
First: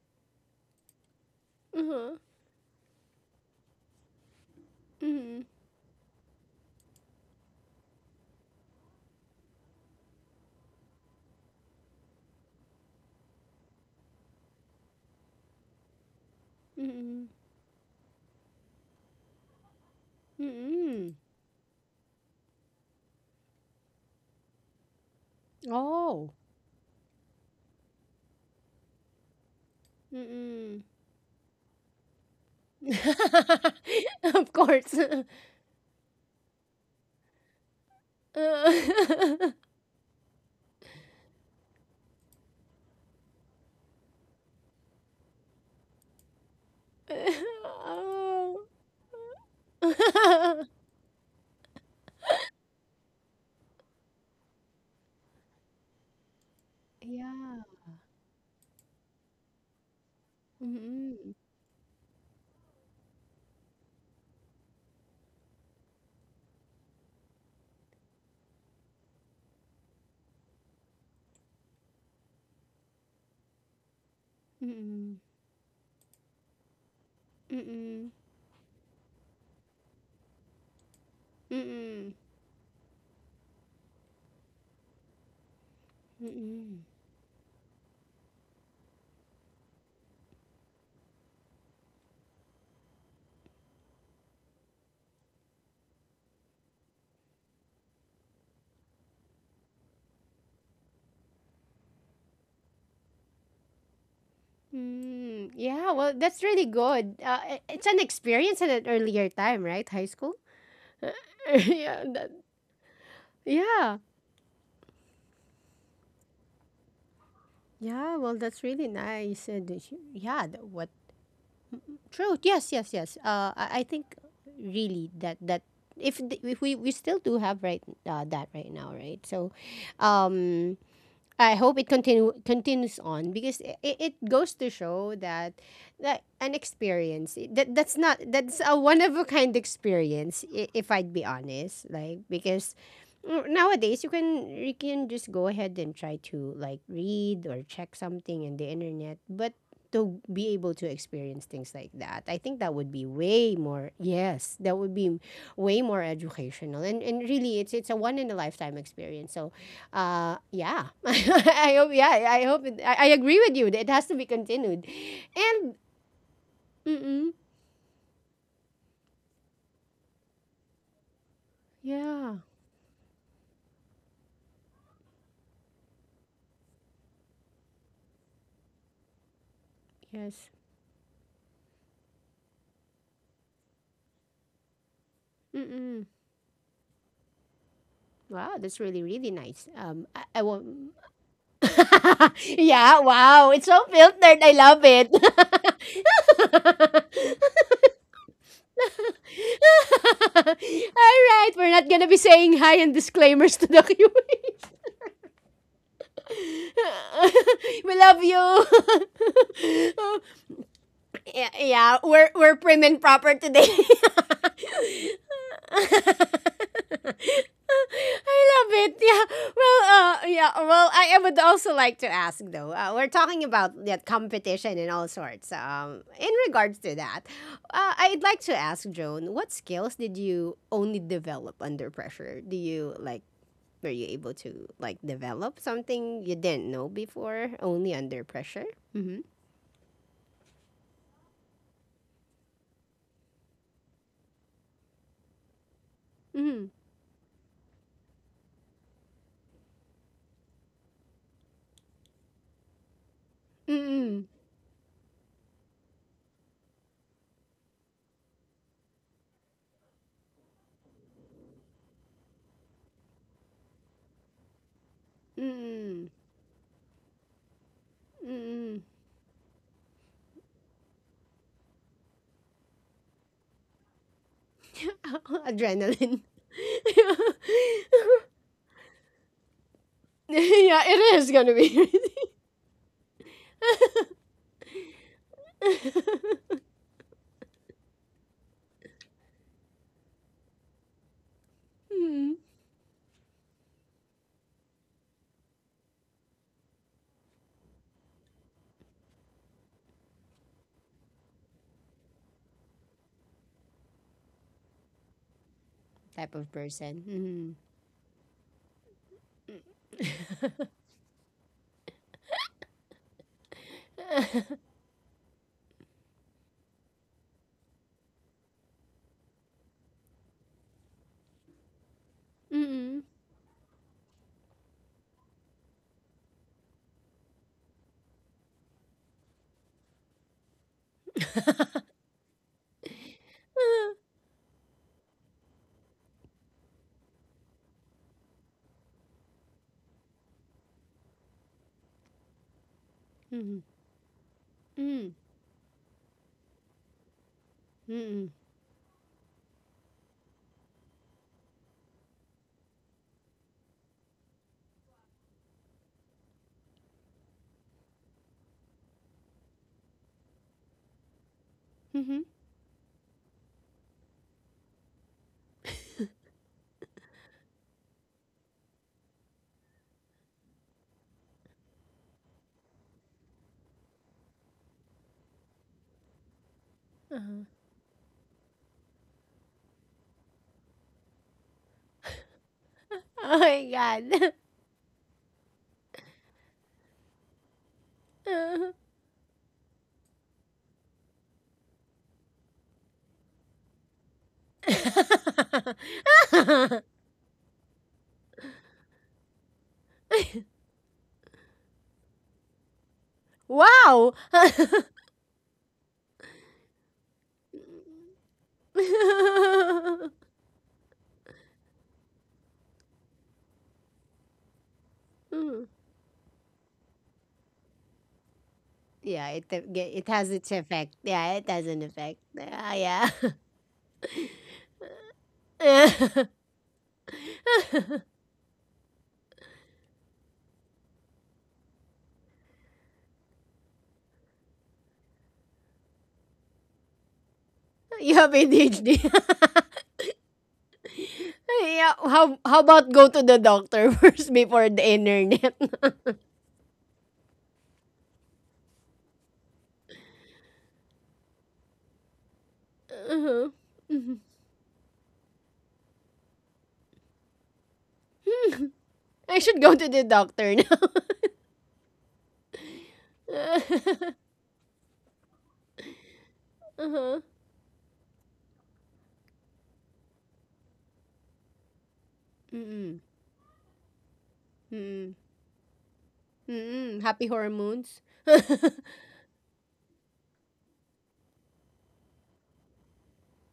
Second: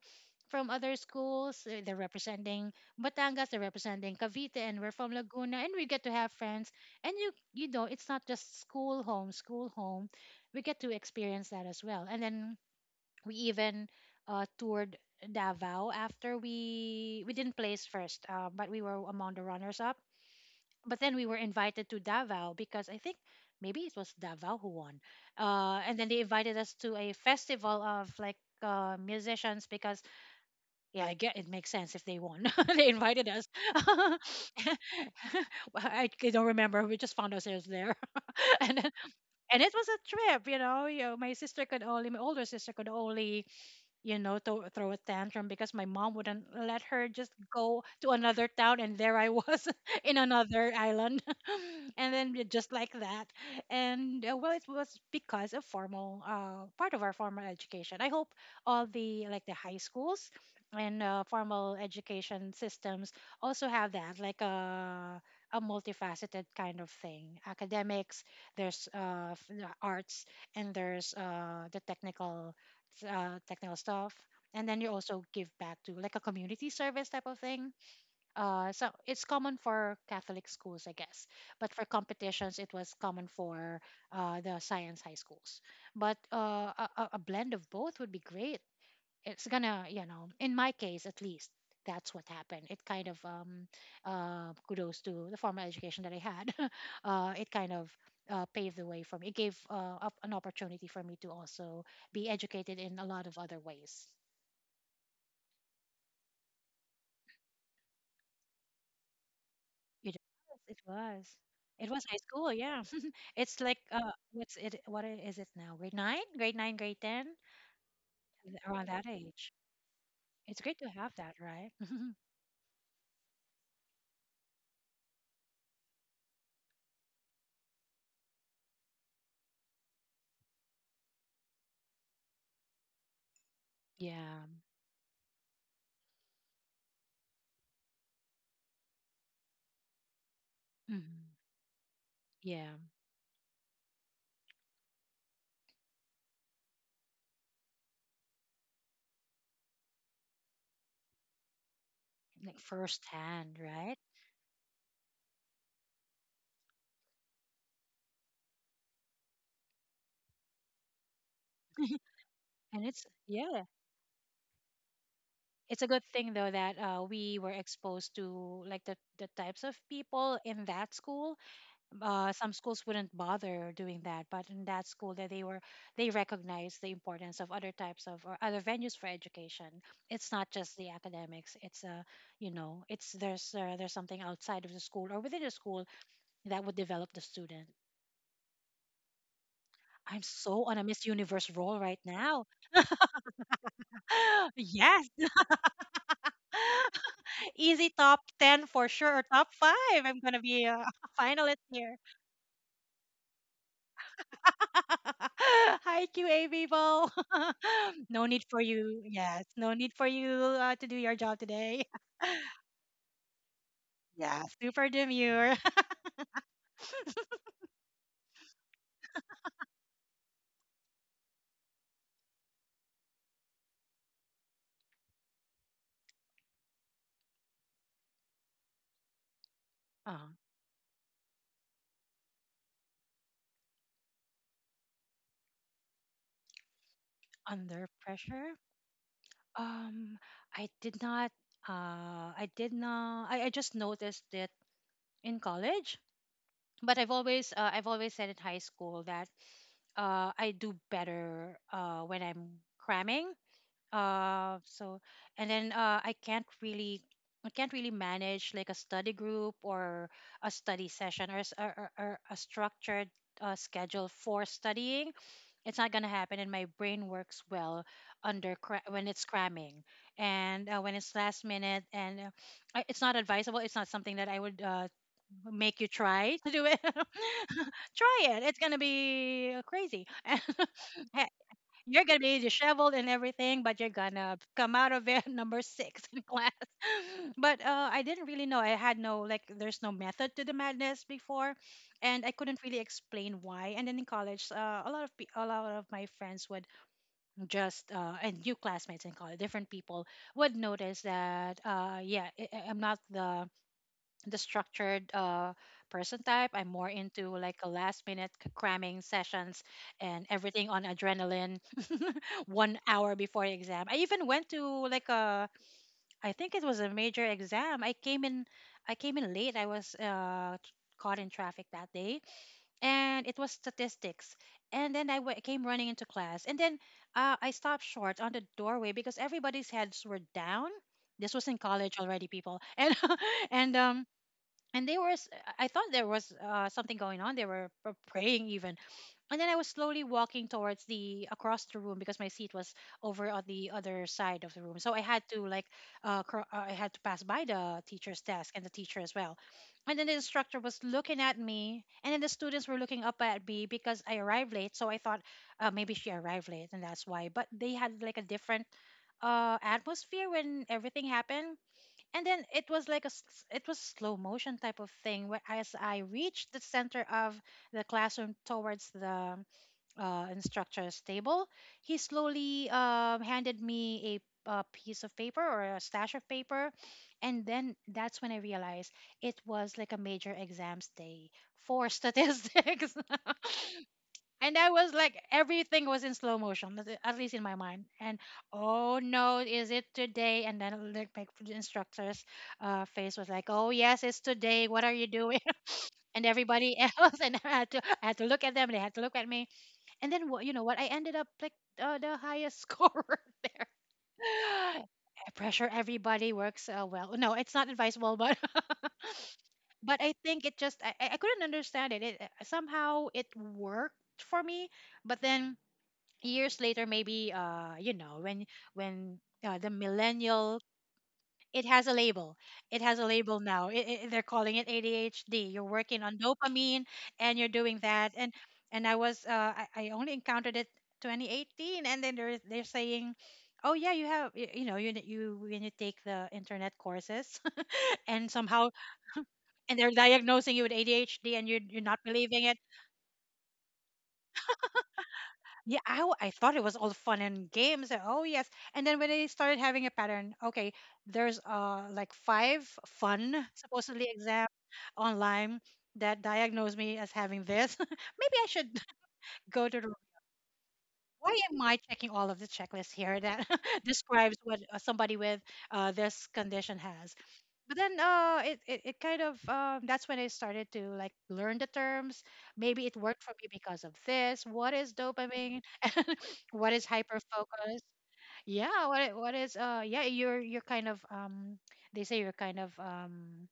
Speaker 2: from other schools. They're
Speaker 1: Uh-huh.
Speaker 2: representing Batangas, they're representing Cavite, and we're from
Speaker 1: Mm-hmm.
Speaker 2: Laguna, and we get to have friends. And you know, it's not just school home, school home. We get to experience that as well. And then we even toured Davao after
Speaker 1: Mm-hmm.
Speaker 2: we didn't place first, but we were among the runners up. But
Speaker 1: Mm-hmm.
Speaker 2: then we were invited to Davao because I think maybe it was Davao who won. And then they
Speaker 1: Oh.
Speaker 2: invited us to a festival of like musicians, because
Speaker 1: Mm-mm.
Speaker 2: yeah, I get it, makes sense if they won. They invited us.
Speaker 1: Of course.
Speaker 2: Well, don't remember. We just found ourselves there, and then-
Speaker 1: Uh,
Speaker 2: and it was a trip. You know, my older sister could only, you know, to throw a tantrum because my mom wouldn't let her just go to another
Speaker 1: oh.
Speaker 2: town, and there I was in another island, and then just like that. And well, it was because of formal, part of our formal
Speaker 1: Yeah.
Speaker 2: education. I hope all the the high schools and
Speaker 1: Mm-mm.
Speaker 2: formal education systems also have that, like a multifaceted kind of thing. Academics, there's the arts, and there's the technical technical stuff. And then you
Speaker 1: Mm-mm.
Speaker 2: also give back to like a community service type of thing,
Speaker 1: Mm-mm.
Speaker 2: so it's common for catholic schools, I guess. But for
Speaker 1: Mm-mm.
Speaker 2: competitions it was common for the science high schools. But
Speaker 1: Mm-mm.
Speaker 2: a blend of both would be great. It's gonna, you know, in my case at least, that's what happened. It kind of kudos to the formal education that I had. Uh, it kind of paved the way for me. It gave up an opportunity for me to also be educated in a lot of other ways.
Speaker 1: Mm. Yeah, well, that's really good. It's an experience at an earlier time, right? High
Speaker 2: You
Speaker 1: school?
Speaker 2: know, it was, it was
Speaker 1: yeah,
Speaker 2: high
Speaker 1: that,
Speaker 2: school, yeah. It's like
Speaker 1: Yeah.
Speaker 2: uh, what's it what I- is it now grade 9, grade 9, grade 10,
Speaker 1: Yeah. Well, that's
Speaker 2: around
Speaker 1: really
Speaker 2: that
Speaker 1: nice.
Speaker 2: age?
Speaker 1: And it's- yeah.
Speaker 2: It's
Speaker 1: th-
Speaker 2: great to
Speaker 1: What?
Speaker 2: have that, right?
Speaker 1: True. Yes. Yes. Yes. I think really that if we still do have right that right now, right? So, um, I hope it continues on because it goes
Speaker 2: Yeah.
Speaker 1: to show that an experience that that's not that's a one of a kind experience if I'd be
Speaker 2: Hmm.
Speaker 1: honest, like because
Speaker 2: Yeah.
Speaker 1: nowadays you can just go ahead and try to like read or check something in the internet. But to be able to experience things like that, I think
Speaker 2: Like
Speaker 1: that would be way
Speaker 2: firsthand,
Speaker 1: more,
Speaker 2: right.
Speaker 1: yes, that would be way more educational, and really it's a one in a lifetime experience. So yeah. I hope. Yeah, I hope. It,
Speaker 2: And
Speaker 1: I, I
Speaker 2: it's,
Speaker 1: agree with you.
Speaker 2: yeah,
Speaker 1: It has to be continued. And
Speaker 2: it's a good thing though that
Speaker 1: mm-mm,
Speaker 2: we were exposed to like the types of people in that school.
Speaker 1: yeah,
Speaker 2: Some schools wouldn't bother doing that, but in that school that they were, they recognized the importance of other types of or other venues for education. It's
Speaker 1: yes.
Speaker 2: not just the academics. It's there's something outside of the school or within the school
Speaker 1: Mm-mm.
Speaker 2: that would develop the student.
Speaker 1: Wow, that's really really nice. Um, I,
Speaker 2: I'm
Speaker 1: I
Speaker 2: so on a
Speaker 1: won't.
Speaker 2: Miss Universe roll right now.
Speaker 1: yeah. Wow, it's so filtered. I love
Speaker 2: Yes.
Speaker 1: it.
Speaker 2: Easy top 10 for sure, or top 5. I'm going to
Speaker 1: All
Speaker 2: be a
Speaker 1: right,
Speaker 2: finalist
Speaker 1: we're not
Speaker 2: here.
Speaker 1: gonna be saying hi and disclaimers to the QA.
Speaker 2: Hi, QA people.
Speaker 1: we love
Speaker 2: No need for
Speaker 1: you.
Speaker 2: you. Yes, no need for you to do your job
Speaker 1: Yeah,
Speaker 2: today.
Speaker 1: yeah, we're prim and proper today.
Speaker 2: Yeah, super demure.
Speaker 1: I love it. Yeah. Well, yeah. Well, I would also like to ask though. We're talking about that competition and all sorts. In regards to that, I'd like to ask Joan, what skills did
Speaker 2: um,
Speaker 1: you only develop under pressure? Do you like? Were you able to like develop something you didn't know before
Speaker 2: Under
Speaker 1: only under
Speaker 2: pressure.
Speaker 1: pressure? Mm-hmm.
Speaker 2: Um, I did not. I did not. I just noticed it in college,
Speaker 1: Mm-hmm.
Speaker 2: but I've always said in high school that I do better when I'm cramming.
Speaker 1: Mm-mm.
Speaker 2: So and then i can't really manage like a study group or a study session, or, s- or a structured schedule for studying. It's not going to
Speaker 1: Mm-mm.
Speaker 2: happen. And my brain works well under
Speaker 1: Mm,
Speaker 2: when it's cramming, and when it's last minute. And I- it's not advisable. It's not something that I would make you
Speaker 1: adrenaline.
Speaker 2: try to do it. Try it, it's going to be crazy.
Speaker 1: yeah, it
Speaker 2: And
Speaker 1: is gonna be.
Speaker 2: you're gonna be disheveled and everything, but you're gonna come out of it number six in class. But I didn't really know. I had no like, there's no method to the madness before, and I
Speaker 1: Mm.
Speaker 2: couldn't really explain why. And then in college, a lot of my friends would just and new classmates in college, different people would notice that yeah, I'm not the, the structured person
Speaker 1: Type of
Speaker 2: type. I'm more
Speaker 1: person.
Speaker 2: into
Speaker 1: Mm.
Speaker 2: like a last minute cramming sessions, and everything on adrenaline 1 hour before the exam. I even went to like a, I think it was a major exam. I came in late. I was caught in traffic that day,
Speaker 1: Mm.
Speaker 2: and it was statistics. And then I came running into class. And then I stopped short on the doorway because everybody's heads were down. This was in college already, people. And and um, and they were I thought there was something going on. They were praying even. And then I was slowly walking towards the across the room because my seat was over on
Speaker 1: Mm.
Speaker 2: the other side of the room. So I
Speaker 1: Mm.
Speaker 2: had to like, I had to pass by the teacher's
Speaker 1: Mm.
Speaker 2: desk and the teacher as well. And then the instructor was looking at me, and then the students were looking up at me because I arrived late. So I thought maybe she arrived late, and that's why. But they had like a different atmosphere when everything happened.
Speaker 1: Mhm.
Speaker 2: And then it was like a it was slow motion type of thing. Where as I reached the center of the classroom towards the and structure stable. He slowly handed me a piece of paper or a stash of paper,
Speaker 1: Uh-huh.
Speaker 2: and then that's when I realized it was like a major exams day for statistics.
Speaker 1: Oh my god.
Speaker 2: And I was like, everything was in slow motion, at least in my mind. And oh no, is it today? And then like my instructor's face was like, oh yes, it's today. What are you doing? And everybody
Speaker 1: Uh-huh.
Speaker 2: else, and I had to look at them. They had to look at me. And then what, you know what, I ended up like the highest scorer there.
Speaker 1: wow.
Speaker 2: Pressure, everybody works well. No, it's not advisable, but but I think it just I couldn't understand it. Somehow it worked for me, but then
Speaker 1: Mm.
Speaker 2: years later, maybe when
Speaker 1: Yeah, it
Speaker 2: the
Speaker 1: it has its
Speaker 2: millennial
Speaker 1: effect. Yeah, it has
Speaker 2: it
Speaker 1: an
Speaker 2: has a
Speaker 1: effect.
Speaker 2: label.
Speaker 1: Yeah,
Speaker 2: It has
Speaker 1: yeah.
Speaker 2: a label now. They're calling it ADHD. You're working on dopamine and you're doing that. And I was I only encountered it 2018, and then they're saying, oh yeah, you have y- you know you you when you take the internet courses,
Speaker 1: you have
Speaker 2: and somehow
Speaker 1: ADHD. yeah,
Speaker 2: and they're diagnosing you with ADHD and you're not
Speaker 1: how
Speaker 2: believing it.
Speaker 1: about go to the doctor first before the internet?
Speaker 2: Yeah, I thought it was all fun and games. Oh yes, and then when they started having a pattern, okay, there's like five fun
Speaker 1: Uh-huh.
Speaker 2: supposedly exam online that diagnosed me as having this. Maybe I should
Speaker 1: I should
Speaker 2: go
Speaker 1: go
Speaker 2: to
Speaker 1: to
Speaker 2: the.
Speaker 1: the doctor now.
Speaker 2: Why am I checking all of the checklists here that describes what somebody with this condition has?
Speaker 1: uh-huh.
Speaker 2: But then it kind of that's when I started to like learn the terms. Maybe it
Speaker 1: Mm-mm.
Speaker 2: worked for me because of this. What is
Speaker 1: Mm-mm.
Speaker 2: dopamine? What is
Speaker 1: Mm-mm. Happy
Speaker 2: hyperfocus?
Speaker 1: hormones. Mm-mm.
Speaker 2: Yeah, what is you're kind of they say you're you kind of um.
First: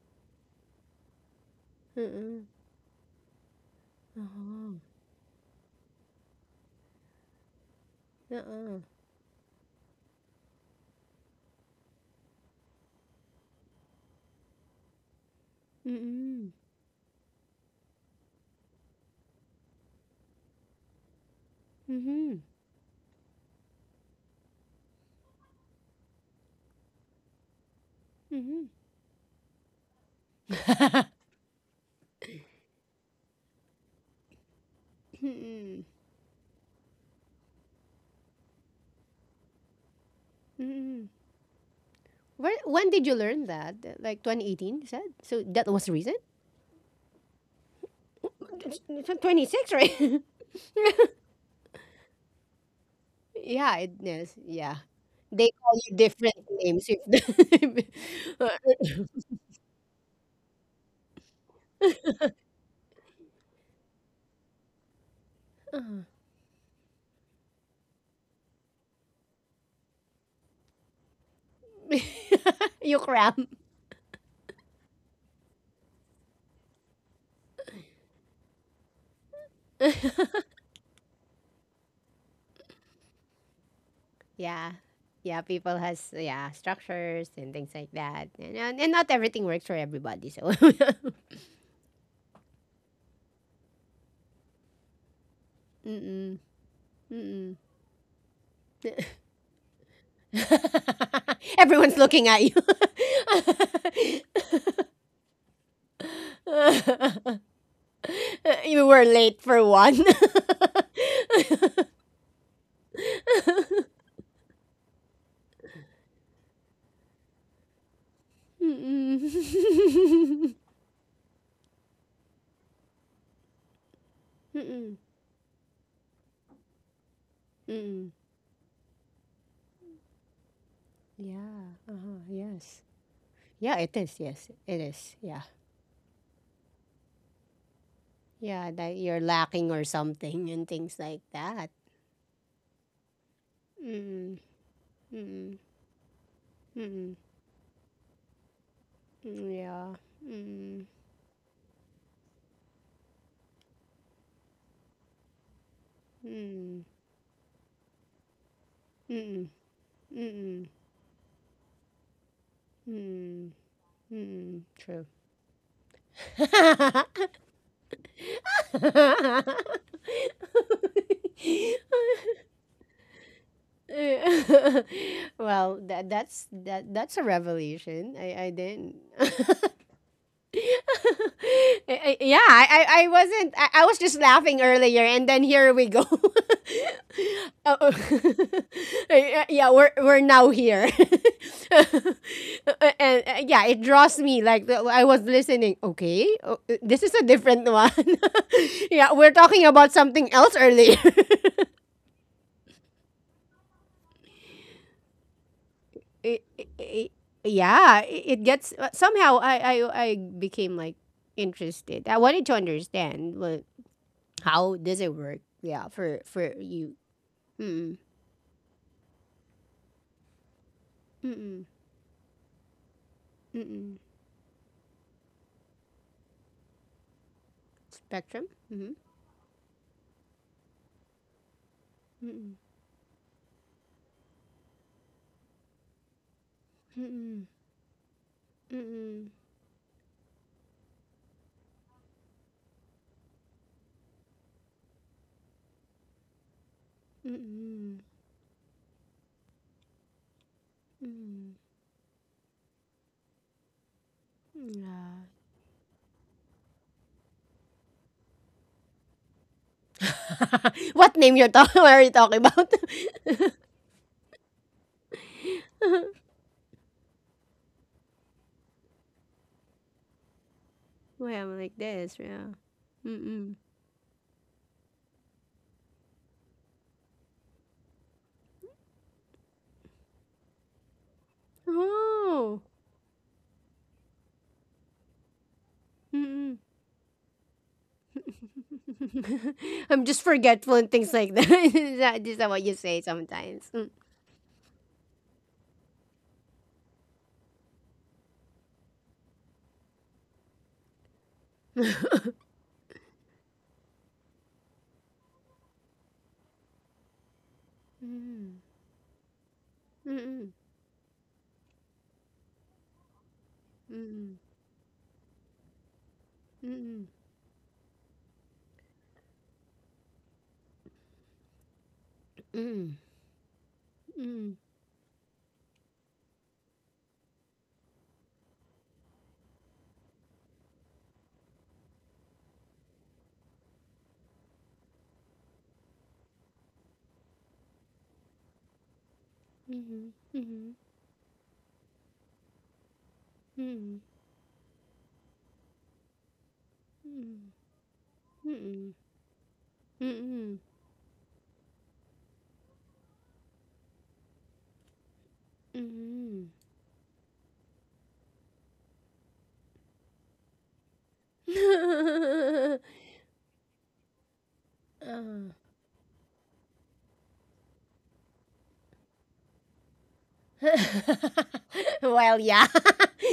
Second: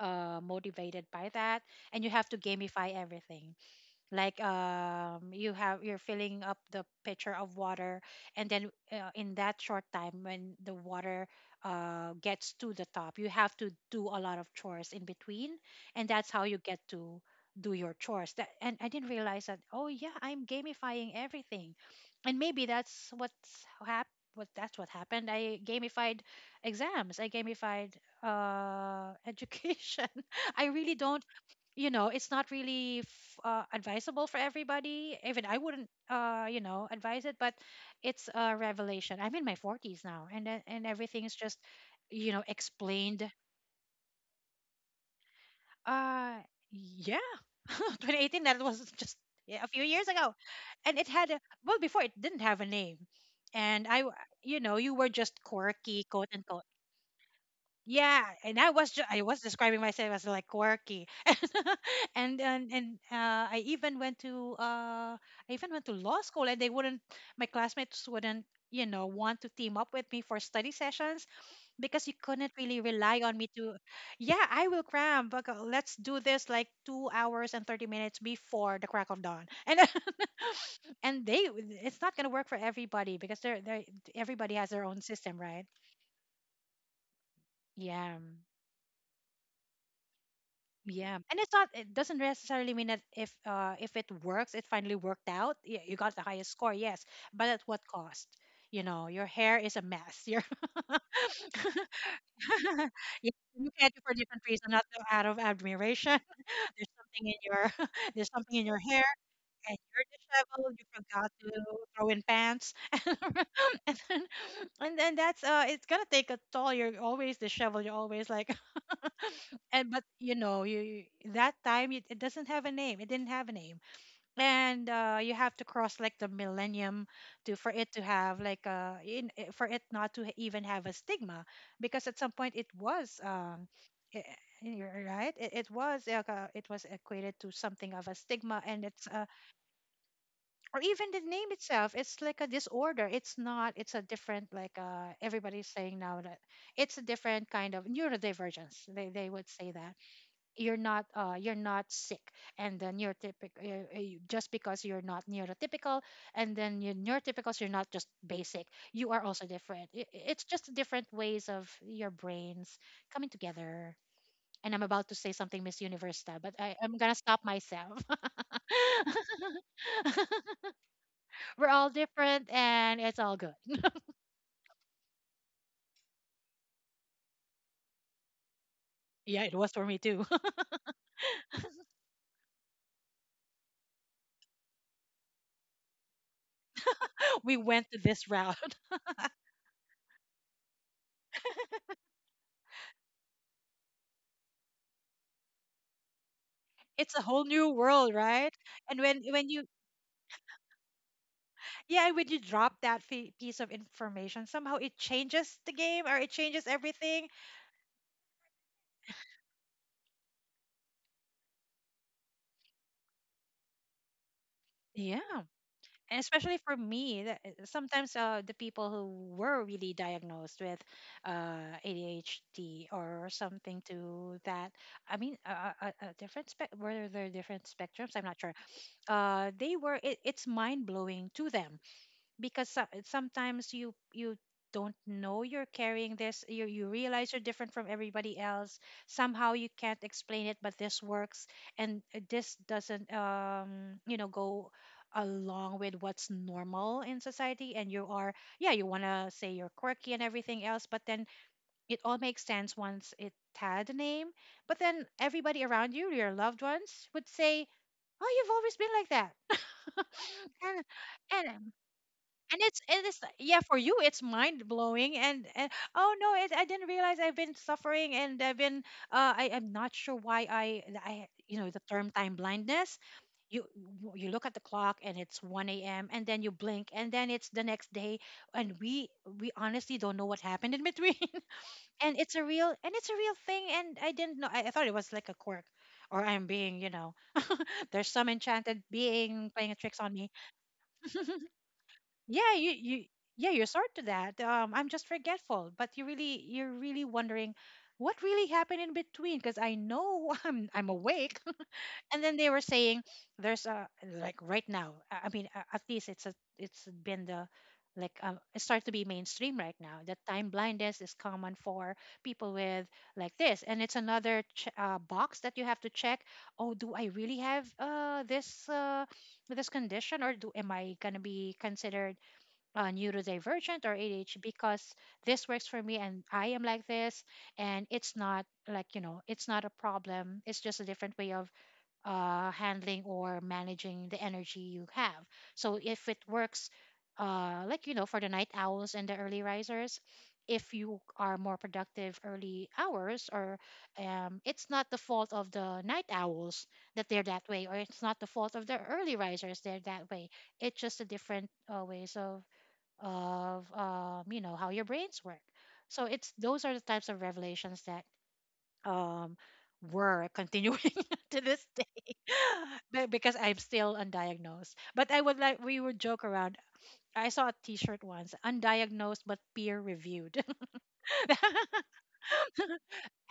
Speaker 2: Uh. motivated by that, and you have to gamify everything like
Speaker 1: Uh-huh.
Speaker 2: you have you're filling up the pitcher of water, and then
Speaker 1: Uh-uh.
Speaker 2: in that short time when the water gets to the top, you have to do a lot of chores in between, and that's how
Speaker 1: Mm-mm.
Speaker 2: you get to do your chores that, and I didn't realize that. Oh yeah, I'm gamifying everything,
Speaker 1: Mm-hmm.
Speaker 2: and maybe that's what happened. I gamified exams, I gamified
Speaker 1: Mm-hmm.
Speaker 2: education. I really don't, you know, it's not really advisable for everybody. Even I
Speaker 1: Mm-mm.
Speaker 2: wouldn't, advise it, but it's a revelation. I'm in my 40s now and
Speaker 1: Mm-mm.
Speaker 2: everything is just, you know,
Speaker 1: Where, when did you
Speaker 2: explained.
Speaker 1: learn that? Like 2018, you said? So that was the reason?
Speaker 2: uh yeah. 2018, that was just, yeah, a
Speaker 1: 26,
Speaker 2: few years
Speaker 1: right?
Speaker 2: ago, and it had a, well, before it didn't have a name,
Speaker 1: Yeah,
Speaker 2: and
Speaker 1: it
Speaker 2: i w-
Speaker 1: is.
Speaker 2: you
Speaker 1: Yeah.
Speaker 2: know, you were just
Speaker 1: They call you
Speaker 2: quirky, quote
Speaker 1: different
Speaker 2: unquote.
Speaker 1: names if the
Speaker 2: Yeah, and I was describing myself as like quirky. And I even went to I even went to law school, and they wouldn't, my classmates wouldn't, you know, want to team up with me for study sessions because you couldn't really
Speaker 1: you
Speaker 2: rely on
Speaker 1: cram.
Speaker 2: me to. Yeah, I will cram, but let's do this like 2 hours and 30 minutes before the crack of dawn, and and they it's not gonna work for everybody, because they're they everybody has
Speaker 1: Yeah.
Speaker 2: their own system,
Speaker 1: Yeah,
Speaker 2: right?
Speaker 1: people has, yeah, structures and things like
Speaker 2: Yeah.
Speaker 1: that. And not everything works for everybody, so.
Speaker 2: Yeah, and it's not. It doesn't necessarily mean that if it works, it finally worked out. Yeah, you got the
Speaker 1: Mm-mm.
Speaker 2: highest score, yes, but
Speaker 1: Mm-mm.
Speaker 2: at what cost? You know, your hair is a mess. Your
Speaker 1: Everyone's looking at you.
Speaker 2: yeah, you can't do for different reasons, not so out of admiration. There's something in your there's something in your
Speaker 1: You
Speaker 2: hair,
Speaker 1: were late for
Speaker 2: and
Speaker 1: one.
Speaker 2: you're disheveled. You forgot to throw in pants, and then and then that's it's gonna take a toll. You're always disheveled. You're always like, and but you
Speaker 1: Mm-mm.
Speaker 2: know that time, it doesn't have a name, it didn't have a name, and
Speaker 1: Mm,
Speaker 2: you have to cross like the millennium to, for it to
Speaker 1: mm.
Speaker 2: have like for it not to even have a stigma,
Speaker 1: Yeah,
Speaker 2: because
Speaker 1: uh-huh,
Speaker 2: at some point it
Speaker 1: yes.
Speaker 2: was
Speaker 1: Yeah, it is,
Speaker 2: eh,
Speaker 1: yes.
Speaker 2: eh,
Speaker 1: It
Speaker 2: you're
Speaker 1: is,
Speaker 2: right,
Speaker 1: yeah.
Speaker 2: it was like, it was equated to something of a stigma,
Speaker 1: Yeah,
Speaker 2: and
Speaker 1: that
Speaker 2: it's
Speaker 1: you're lacking or something and
Speaker 2: or
Speaker 1: things
Speaker 2: even the
Speaker 1: like
Speaker 2: name
Speaker 1: that.
Speaker 2: itself, it's like a disorder. It's not, it's a
Speaker 1: Mm,
Speaker 2: different, like
Speaker 1: mm,
Speaker 2: everybody's saying now that it's a
Speaker 1: mm,
Speaker 2: different kind of neurodivergence, they would
Speaker 1: mm,
Speaker 2: say that
Speaker 1: yeah. Mm,
Speaker 2: you're not sick, and the just because you're not neurotypical, and
Speaker 1: mm,
Speaker 2: then you neurotypicals, you're not just basic, you are
Speaker 1: mm,
Speaker 2: also different. It's
Speaker 1: mm,
Speaker 2: just different ways of your brains coming
Speaker 1: mm,
Speaker 2: together,
Speaker 1: mm,
Speaker 2: and I'm
Speaker 1: true.
Speaker 2: about to say something Miss Universe style, but I'm gonna stop myself. We're all different and it's all good.
Speaker 1: well, that's a revelation. I didn't.
Speaker 2: Yeah, it was for me too.
Speaker 1: Yeah, I wasn't. I was just laughing earlier, and then here we go.
Speaker 2: We
Speaker 1: Uh,
Speaker 2: went
Speaker 1: uh,
Speaker 2: to this route.
Speaker 1: yeah, yeah, we're now here, and yeah, it draws me. I was listening. Okay, oh, this is
Speaker 2: It's
Speaker 1: a
Speaker 2: a whole
Speaker 1: different
Speaker 2: new
Speaker 1: one.
Speaker 2: world, right? and
Speaker 1: yeah,
Speaker 2: when
Speaker 1: we're
Speaker 2: when
Speaker 1: talking
Speaker 2: you
Speaker 1: about something else earlier.
Speaker 2: yeah, and when you drop that piece of information, somehow it changes the game or it
Speaker 1: I- I-
Speaker 2: changes
Speaker 1: I-
Speaker 2: everything.
Speaker 1: yeah, it gets somehow. I became like interested. I wanted to understand what How does it work?
Speaker 2: Yeah.
Speaker 1: Yeah, for
Speaker 2: And especially for
Speaker 1: you.
Speaker 2: me, that
Speaker 1: Mm
Speaker 2: sometimes the people who were really diagnosed with
Speaker 1: mm mm
Speaker 2: ADHD or
Speaker 1: mm
Speaker 2: something
Speaker 1: mm.
Speaker 2: to that, I mean a different spec were there different spectrums, I'm not
Speaker 1: spectrum.
Speaker 2: sure,
Speaker 1: Mm
Speaker 2: they were, it's mind-blowing to them,
Speaker 1: mm
Speaker 2: because sometimes you don't know you're carrying this. You realize you're
Speaker 1: mm
Speaker 2: different from everybody else.
Speaker 1: mm
Speaker 2: Somehow you can't explain it, but this works, and this doesn't, you know, go along with what's normal in
Speaker 1: mm
Speaker 2: society, and
Speaker 1: mm
Speaker 2: you are, yeah, you want to say you're quirky and everything else, but then
Speaker 1: mm.
Speaker 2: it all makes sense once it had a name. But then
Speaker 1: yeah.
Speaker 2: everybody around you, your loved ones, would say, oh, you've always been like that. and,
Speaker 1: what name you're
Speaker 2: and
Speaker 1: talking? What are you talking
Speaker 2: and
Speaker 1: about?
Speaker 2: it's it is yeah for you it's mind blowing, and oh no, I didn't realize I've been suffering and I've been I am not sure why I
Speaker 1: Why I'm
Speaker 2: you know
Speaker 1: like
Speaker 2: the term
Speaker 1: this?
Speaker 2: time
Speaker 1: Yeah.
Speaker 2: blindness.
Speaker 1: Mm mm.
Speaker 2: you you look at the clock and it's 1 a.m., and then you blink and then it's the next day, and we honestly don't know what happened in between. And it's a
Speaker 1: Oh.
Speaker 2: real, and it's a real thing, and I didn't know. I thought it was like a quirk,
Speaker 1: Mm
Speaker 2: or I'm
Speaker 1: mm.
Speaker 2: being, you know, there's some enchanted being playing tricks
Speaker 1: I'm
Speaker 2: on
Speaker 1: just
Speaker 2: me.
Speaker 1: forgetful and things like that. is that. Is that
Speaker 2: yeah
Speaker 1: what
Speaker 2: you
Speaker 1: you say
Speaker 2: you yeah, you're
Speaker 1: sometimes?
Speaker 2: sort
Speaker 1: Mm.
Speaker 2: to that, I'm just forgetful, but you really, you're really wondering what really happened in between, because I know I'm awake. And then they were saying there's a, like right now, I mean, at least it's a, it's been the, like
Speaker 1: Mm
Speaker 2: it starts to be mainstream right now,
Speaker 1: mm
Speaker 2: that time
Speaker 1: mm
Speaker 2: blindness is common for people with like this, and it's
Speaker 1: mm
Speaker 2: another box that you have to check.
Speaker 1: mm
Speaker 2: Oh, do I
Speaker 1: mm
Speaker 2: really have this this condition, or do am I going to be considered
Speaker 1: mm
Speaker 2: neurodivergent or ADHD,
Speaker 1: Mm,
Speaker 2: because this works for me and I am like this. And it's not like, you know, it's not a problem, it's just a different way of handling or managing the energy you have. So if it works, like, you know, for the night owls and the early risers,
Speaker 1: mhm,
Speaker 2: if
Speaker 1: mhm,
Speaker 2: you are more productive early hours or
Speaker 1: mm,
Speaker 2: it's not the fault of the night owls that they're that
Speaker 1: mm,
Speaker 2: way, or it's not the fault of the
Speaker 1: mm-mm,
Speaker 2: early risers they're that way.
Speaker 1: mm-mm,
Speaker 2: It's just a different ways of you know, how your brains work. So it's,
Speaker 1: mm.
Speaker 2: those are the types of revelations that um, were continuing to this day.
Speaker 1: mm.
Speaker 2: Because I'm still undiagnosed, but I would
Speaker 1: Uh.
Speaker 2: like, we would joke around. I saw a t-shirt once, undiagnosed but peer reviewed.
Speaker 1: Well, yeah.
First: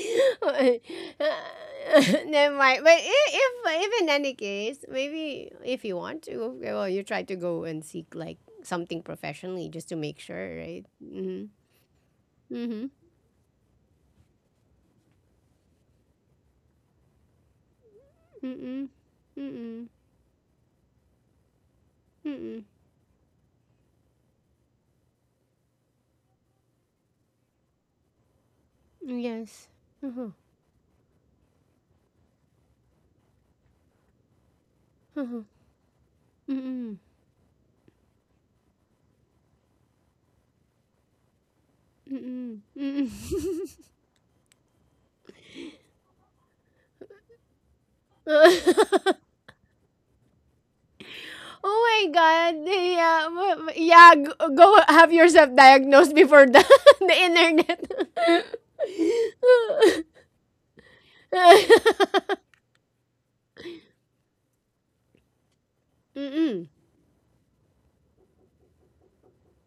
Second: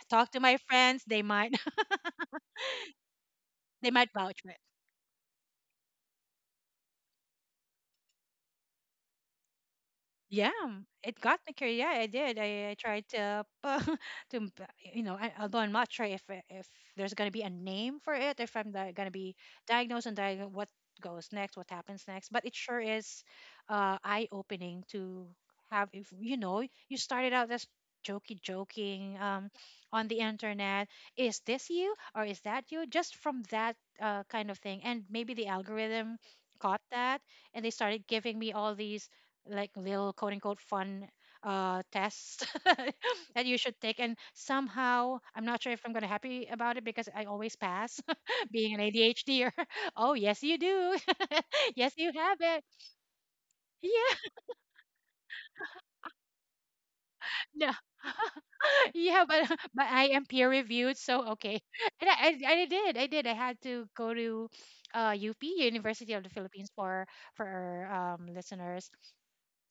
Speaker 2: Talk to my
Speaker 1: Uh,
Speaker 2: friends, they might
Speaker 1: Never mind. But
Speaker 2: they
Speaker 1: if in
Speaker 2: might
Speaker 1: any
Speaker 2: vouch for it.
Speaker 1: case, maybe if you want to, okay, well, you try to go and seek like something professionally just to make
Speaker 2: Yeah,
Speaker 1: sure, right?
Speaker 2: it got
Speaker 1: Mm-hmm.
Speaker 2: me curious. Yeah, I did. I
Speaker 1: Mm-hmm.
Speaker 2: tried to to you know, I, although I'm not sure if there's gonna be a name for it, if
Speaker 1: Mm-mm.
Speaker 2: gonna be
Speaker 1: Mm-mm.
Speaker 2: diagnosed, and diag what goes next, what happens next. But it
Speaker 1: Mm-mm.
Speaker 2: sure is eye-opening to have, if you know, you started out as jokey joking
Speaker 1: Yes.
Speaker 2: on the
Speaker 1: Uh-huh.
Speaker 2: internet. Is this you or is that you? Just from that kind of thing, and maybe
Speaker 1: Uh-huh.
Speaker 2: the algorithm caught
Speaker 1: Mm-mm.
Speaker 2: that, and they started giving me all these like little quote unquote fun tests
Speaker 1: Mm, mm.
Speaker 2: that you should take, and somehow I'm not sure if I'm gonna happy about it, because I always pass being an ADHD. Oh yes, you do. Yes, you
Speaker 1: oh my
Speaker 2: have
Speaker 1: God.
Speaker 2: it.
Speaker 1: Yeah, yeah
Speaker 2: Yeah.
Speaker 1: go, have yourself diagnosed before the, the
Speaker 2: No.
Speaker 1: internet.
Speaker 2: Yeah, but but I am peer reviewed, so okay. And I did I did I had to go to UP, University of the Philippines,
Speaker 1: Mm-mm.
Speaker 2: for listeners,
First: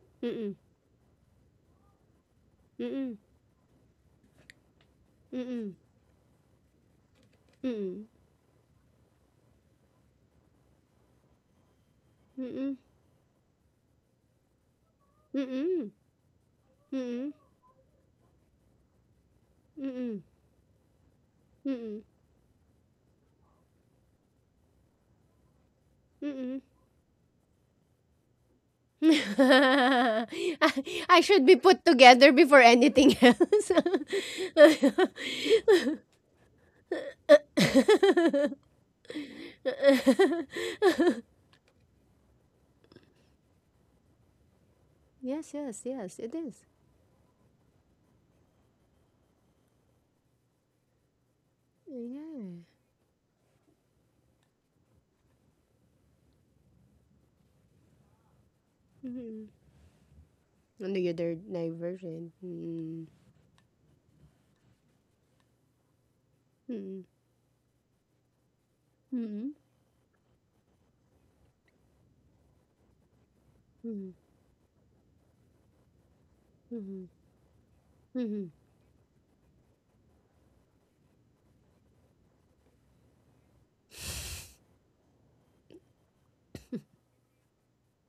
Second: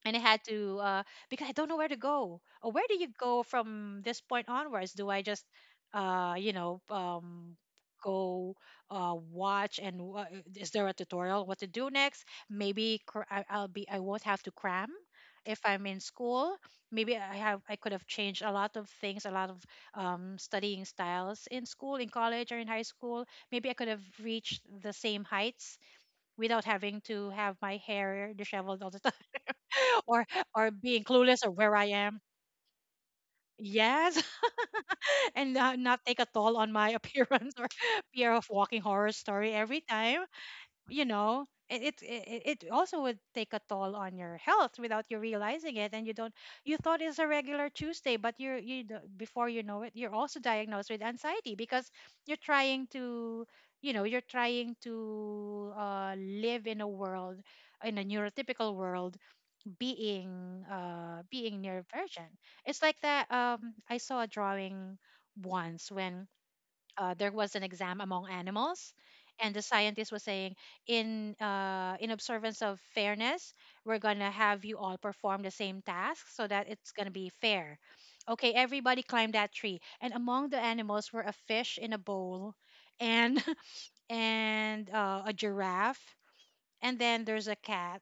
Speaker 2: and I had
Speaker 1: Mm-mm.
Speaker 2: to, because I don't know where to go. Or where do you
Speaker 1: Mm-mm.
Speaker 2: go from this point onwards? Do I just,
Speaker 1: Mm-mm.
Speaker 2: you know, go, watch, and is there a tutorial what to do next?
Speaker 1: Mm-mm. Mm-mm. Mm-mm.
Speaker 2: Maybe I'll be, I won't have to cram if I'm
Speaker 1: Mm-mm.
Speaker 2: in school. Maybe I have, I could have changed a lot of things, a lot of
Speaker 1: Mm-mm.
Speaker 2: studying styles in school,
Speaker 1: Mm-mm.
Speaker 2: in college, or in high school. Maybe I could have reached the same heights
Speaker 1: Mm-mm.
Speaker 2: without having to have my hair disheveled all the time or
Speaker 1: I
Speaker 2: being
Speaker 1: I should
Speaker 2: clueless or
Speaker 1: be
Speaker 2: where
Speaker 1: put
Speaker 2: I am.
Speaker 1: together before anything else.
Speaker 2: Yes, and not take a toll on my appearance or fear of walking horror story every time. You know, it also would take a toll on your health without you
Speaker 1: yes,
Speaker 2: realizing
Speaker 1: yes,
Speaker 2: it, and you
Speaker 1: yes,
Speaker 2: don't
Speaker 1: it is.
Speaker 2: you thought it's a regular Tuesday, but before you know it, you're also diagnosed with anxiety because you're
Speaker 1: Yeah.
Speaker 2: trying to you're trying to live in a world, in a neurotypical world,
Speaker 1: Mm-hmm.
Speaker 2: being
Speaker 1: The other
Speaker 2: being near virgin.
Speaker 1: diversion.
Speaker 2: It's like
Speaker 1: Mm-hmm.
Speaker 2: that, I saw a drawing once when
Speaker 1: Mm-hmm.
Speaker 2: there was an exam among animals,
Speaker 1: Mm-hmm.
Speaker 2: and the scientist was saying, in observance of fairness, we're
Speaker 1: Mm-hmm.
Speaker 2: gonna have you all perform the same task so that it's
Speaker 1: Mm-hmm.
Speaker 2: gonna be fair.
Speaker 1: Mm-hmm.
Speaker 2: Okay, everybody climbed that tree, and among the animals were a fish in a bowl, and and a giraffe, and then there's a cat,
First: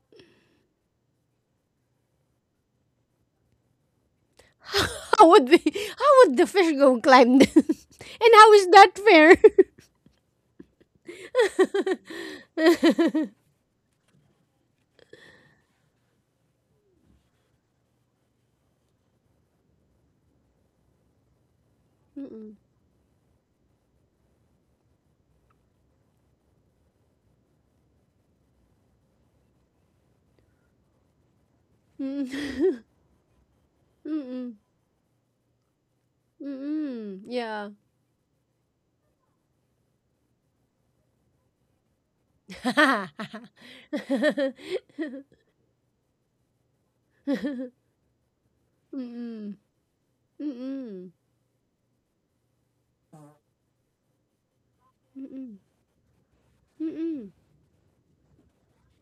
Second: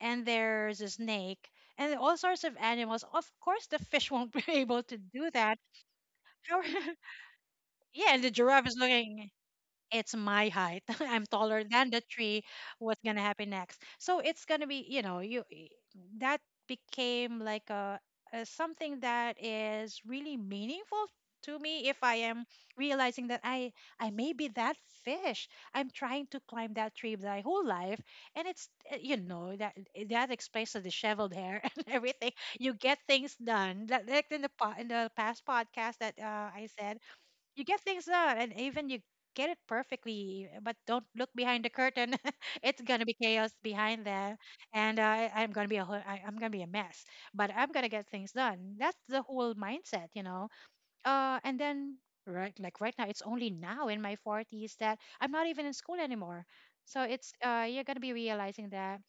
Speaker 2: and there's a snake, and all sorts of animals. Of course, the fish won't be able to
Speaker 1: How
Speaker 2: do
Speaker 1: would
Speaker 2: that.
Speaker 1: the how would the
Speaker 2: How-
Speaker 1: fish go climb?
Speaker 2: yeah, and the
Speaker 1: And how is
Speaker 2: giraffe is
Speaker 1: that
Speaker 2: looking,
Speaker 1: fair?
Speaker 2: it's my height. I'm taller than the tree. What's going to happen next? So it's going to be, you know, that became like a something that is really meaningful to me. If I am
Speaker 1: Mm-mm.
Speaker 2: realizing that I may be that fish, I'm trying to climb that tree my whole life. And it's you know, that that explains the disheveled hair and everything. You
Speaker 1: Mm-mm.
Speaker 2: get things done, like in the in the past podcast that
Speaker 1: Mm-mm.
Speaker 2: I said,
Speaker 1: Mm-mm.
Speaker 2: you
Speaker 1: Yeah.
Speaker 2: get things done and even you get it perfectly, but don't look behind the curtain. It's gonna be chaos
Speaker 1: Mm-mm.
Speaker 2: behind that. And I'm gonna be a mess, but I'm gonna get things done. That's the whole
Speaker 1: Mm-mm.
Speaker 2: mindset, you know.
Speaker 1: Mm-mm.
Speaker 2: And then right, like right now, it's only now in my 40s, that I'm not even in school anymore. So it's
Speaker 1: Mm-mm.
Speaker 2: you're going to be realizing that,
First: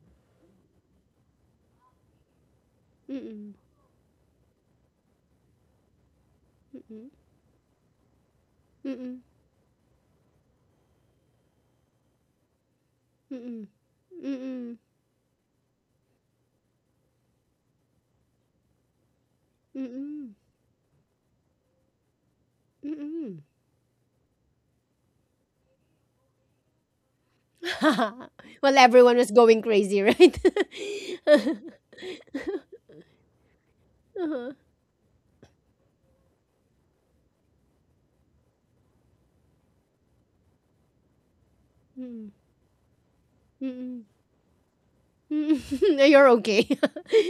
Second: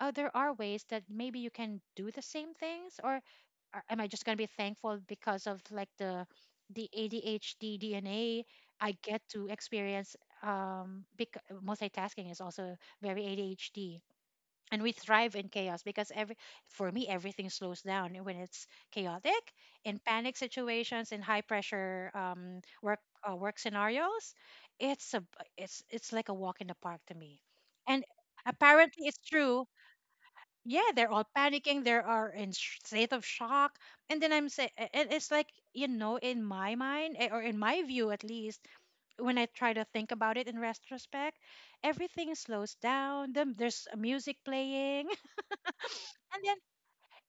Speaker 2: oh, there are ways that maybe you can do the same things, or
Speaker 1: Mm-mm.
Speaker 2: am I just going to be thankful because of like the
Speaker 1: Mm-mm.
Speaker 2: adhd dna I
Speaker 1: Mm-mm.
Speaker 2: get to experience. Because multitasking is also very
Speaker 1: Mm-mm.
Speaker 2: adhd,
Speaker 1: Mm-mm.
Speaker 2: and we thrive in chaos because every for me everything slows down when it's chaotic. In
Speaker 1: Mm-mm.
Speaker 2: panic situations, in high pressure work,
Speaker 1: Mm-mm.
Speaker 2: work scenarios, it's a it's like a walk in the park to me. And
Speaker 1: well,
Speaker 2: apparently
Speaker 1: everyone
Speaker 2: it's
Speaker 1: was going
Speaker 2: true.
Speaker 1: crazy, right?
Speaker 2: Yeah, they're all panicking, they are in state of shock, and then I'm
Speaker 1: Uh-huh.
Speaker 2: saying, and it's like, you know, in my mind, or in my view at least, when I try to think about it in retrospect,
Speaker 1: Mm.
Speaker 2: everything slows down, them there's
Speaker 1: Mm-mm.
Speaker 2: music playing.
Speaker 1: Mm-mm. You're
Speaker 2: And then
Speaker 1: okay.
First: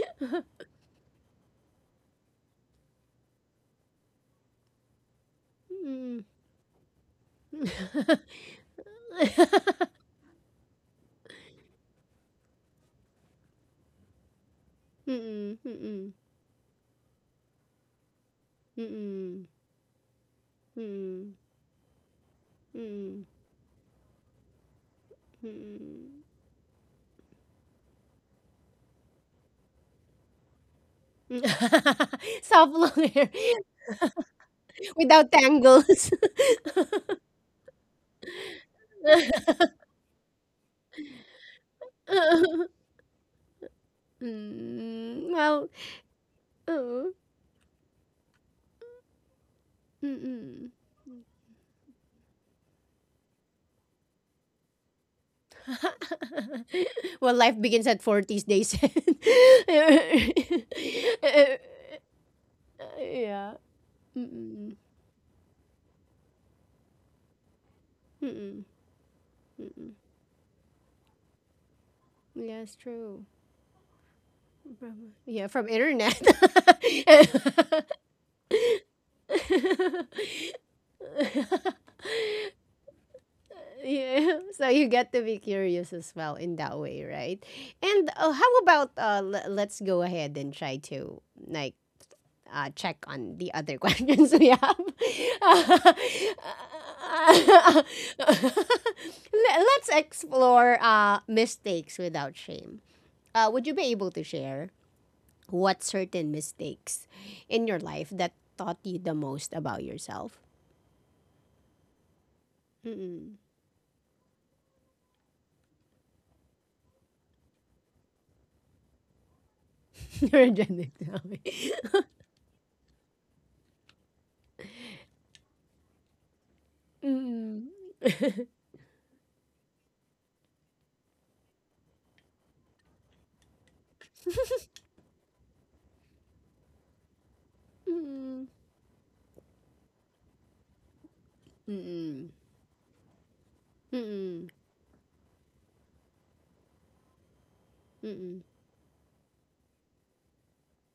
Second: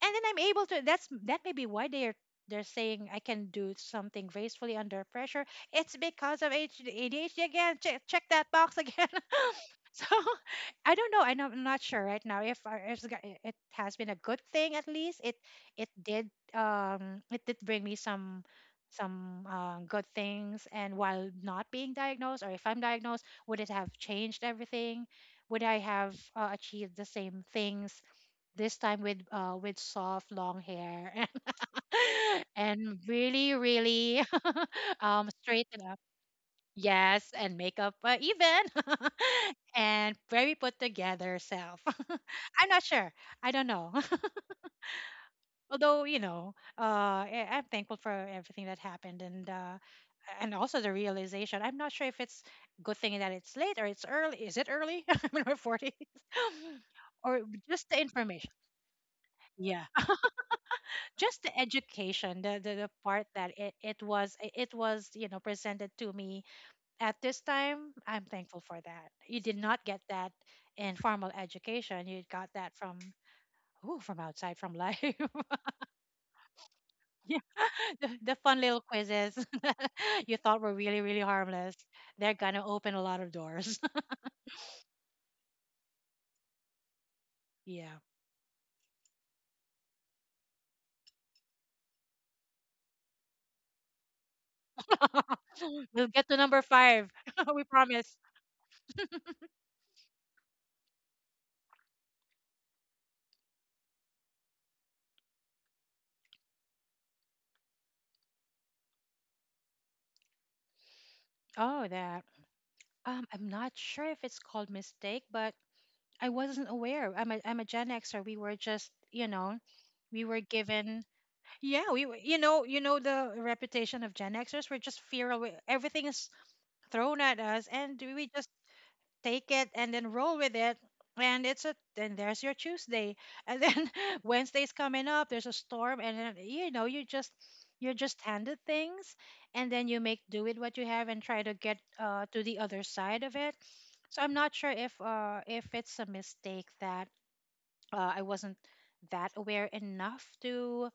Speaker 2: I'm able to, that may be why they're saying I can do something gracefully under pressure. It's
Speaker 1: Mm.
Speaker 2: because of ADHD again. Check, check that box again. So I don't know. I know, I'm not sure right now if if it it has been a good thing at least. It
Speaker 1: Mm-mm.
Speaker 2: it
Speaker 1: Mm-mm.
Speaker 2: did it did bring me some
Speaker 1: Mm-mm.
Speaker 2: good things. And while
Speaker 1: Mm-mm.
Speaker 2: not being diagnosed, or if I'm diagnosed,
Speaker 1: Mm-mm.
Speaker 2: would it have changed everything? Would I
Speaker 1: Mm-mm.
Speaker 2: have achieved the same things this time with soft long hair,
Speaker 1: Soft
Speaker 2: and
Speaker 1: long hair
Speaker 2: really, really
Speaker 1: without
Speaker 2: straighten up,
Speaker 1: tangles.
Speaker 2: yes, and makeup, even, and very put together self. I'm not sure, I don't know.
Speaker 1: mm, well,
Speaker 2: Although, you know,
Speaker 1: oh,
Speaker 2: uh I'm thankful for everything that happened. And and
Speaker 1: mm-mm.
Speaker 2: also the realization, I'm not sure if it's good thing that it's late, or it's early. Is it early when we're 40?
Speaker 1: well,
Speaker 2: Or
Speaker 1: life begins
Speaker 2: just the
Speaker 1: at forties,
Speaker 2: information,
Speaker 1: they said.
Speaker 2: yeah, just the education, the part that
Speaker 1: yeah.
Speaker 2: it was it
Speaker 1: Mm-mm.
Speaker 2: was, you know, presented to me at this time. I'm thankful
Speaker 1: Mm-mm.
Speaker 2: for that. You did not
Speaker 1: Mm-mm.
Speaker 2: get that in formal education, you got that
Speaker 1: Yes,
Speaker 2: from,
Speaker 1: true.
Speaker 2: ooh, from outside, from
Speaker 1: From,
Speaker 2: life.
Speaker 1: yeah, from internet.
Speaker 2: Yeah, the fun little quizzes that you thought were really, really harmless. They're gonna open a lot of doors.
Speaker 1: yeah. So you get to be curious as well in that way, right?
Speaker 2: Yeah,
Speaker 1: And how about let's go ahead and try to like check on the other questions we have.
Speaker 2: we'll get to number five. We
Speaker 1: Le-
Speaker 2: promise.
Speaker 1: Let's explore mistakes without shame. Would you be able to share what certain mistakes in your life that taught you the most about yourself?
Speaker 2: Oh, that.
Speaker 1: Mm-mm.
Speaker 2: I'm not sure if it's called mistake, but I wasn't aware. I'm a Gen Xer. We were just, you know, we were
Speaker 1: You're a Gen
Speaker 2: given, yeah, we were- you know the reputation of Gen Xers. We're just fear away. Everything is thrown at us,
Speaker 1: Mm-mm.
Speaker 2: and we just take it and then roll with it. And it's a, then there's your Tuesday. And then Wednesday's coming up, there's a storm, and then you know, you're just handed things, and then you make do with what you have and try to get
Speaker 1: Mm-mm.
Speaker 2: to the other side of it. So I'm
Speaker 1: Mm-mm.
Speaker 2: not sure if it's a mistake that I
Speaker 1: Mm-mm.
Speaker 2: wasn't that aware enough to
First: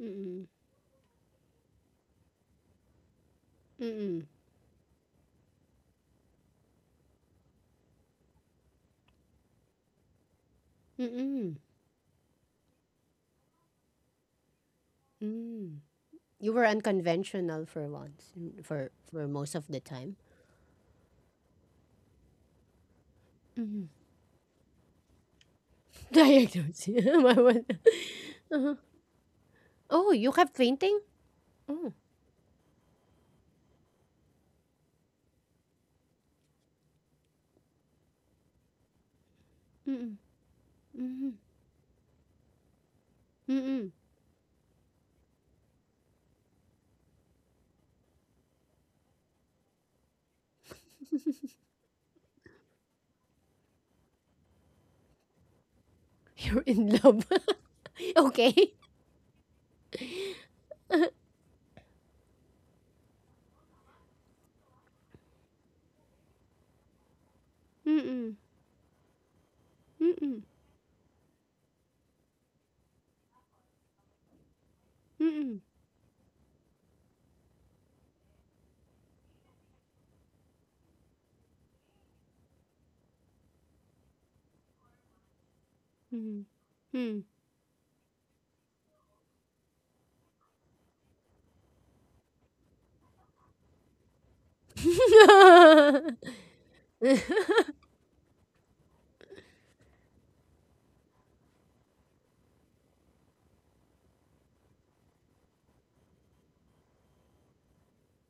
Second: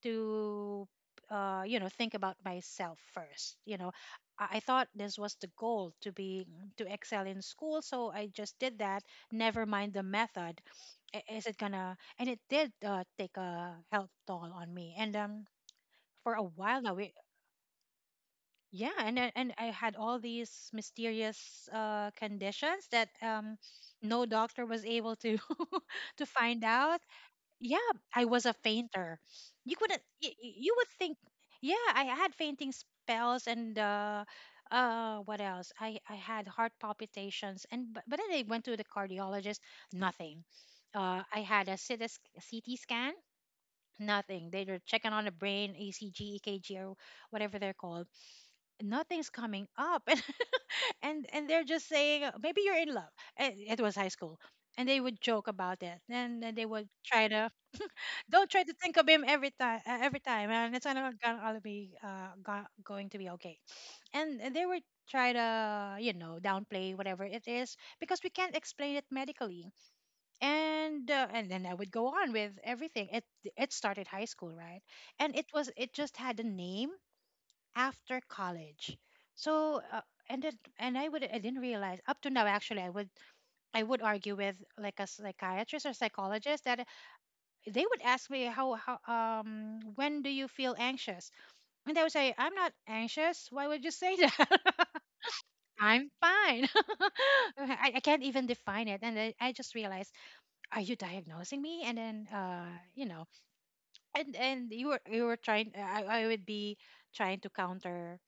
Speaker 1: Mm-mm. Mm-mm.
Speaker 2: to you know, think about myself first. You know,
Speaker 1: Mm-mm.
Speaker 2: I thought this was the goal, to be to excel in school, so I just did that. Never mind the method. Is
Speaker 1: Mm-mm.
Speaker 2: it gonna? And it did take a health toll on me. And
Speaker 1: Mm-mm.
Speaker 2: for a
Speaker 1: You were
Speaker 2: while now, we,
Speaker 1: unconventional for once, mm,
Speaker 2: yeah,
Speaker 1: for
Speaker 2: and and
Speaker 1: most
Speaker 2: I
Speaker 1: of the
Speaker 2: had all
Speaker 1: time.
Speaker 2: these mysterious conditions that
Speaker 1: Mm-hmm.
Speaker 2: no doctor was able to to find
Speaker 1: Diagnosis.
Speaker 2: out.
Speaker 1: My one.
Speaker 2: Yeah, I was a
Speaker 1: Uh-huh.
Speaker 2: fainter. You couldn't.
Speaker 1: Oh, you kept
Speaker 2: You would
Speaker 1: fainting?
Speaker 2: think. Yeah,
Speaker 1: Oh.
Speaker 2: I had fainting spells and what else? I had heart palpitations, and but then I went to the cardiologist.
Speaker 1: Mm-mm.
Speaker 2: Nothing.
Speaker 1: Mm-mm.
Speaker 2: I had a CT scan.
Speaker 1: Mm-mm.
Speaker 2: Nothing. They were checking on the brain, ECG, EKG, or whatever they're called. Nothing's coming up. And they're just saying, maybe you're in love." And it was high school, and they would joke about it, and then
Speaker 1: You're
Speaker 2: they
Speaker 1: in
Speaker 2: would
Speaker 1: love.
Speaker 2: try to, don't try
Speaker 1: okay.
Speaker 2: to think of him every time, and it's not gonna be going to be okay. And they were try to, you know, downplay whatever it is because we
Speaker 1: Mm-mm.
Speaker 2: can't explain it medically.
Speaker 1: Mm-mm.
Speaker 2: And and then I would go on with everything. It started high school, right? And it
Speaker 1: Mm-mm.
Speaker 2: was, it just had a name after college. So and and I didn't realize up to now, actually. I would argue with like a psychiatrist or
Speaker 1: Mm-mm.
Speaker 2: psychologist, that
Speaker 1: Mm.
Speaker 2: they would ask me, how, when do you feel anxious? And I would say, I'm not anxious, why would you say that? I'm
Speaker 1: Mhm.
Speaker 2: fine. I can't even define it. And then I just realized, are you diagnosing me? And then you know, and you were, I would be trying to counter,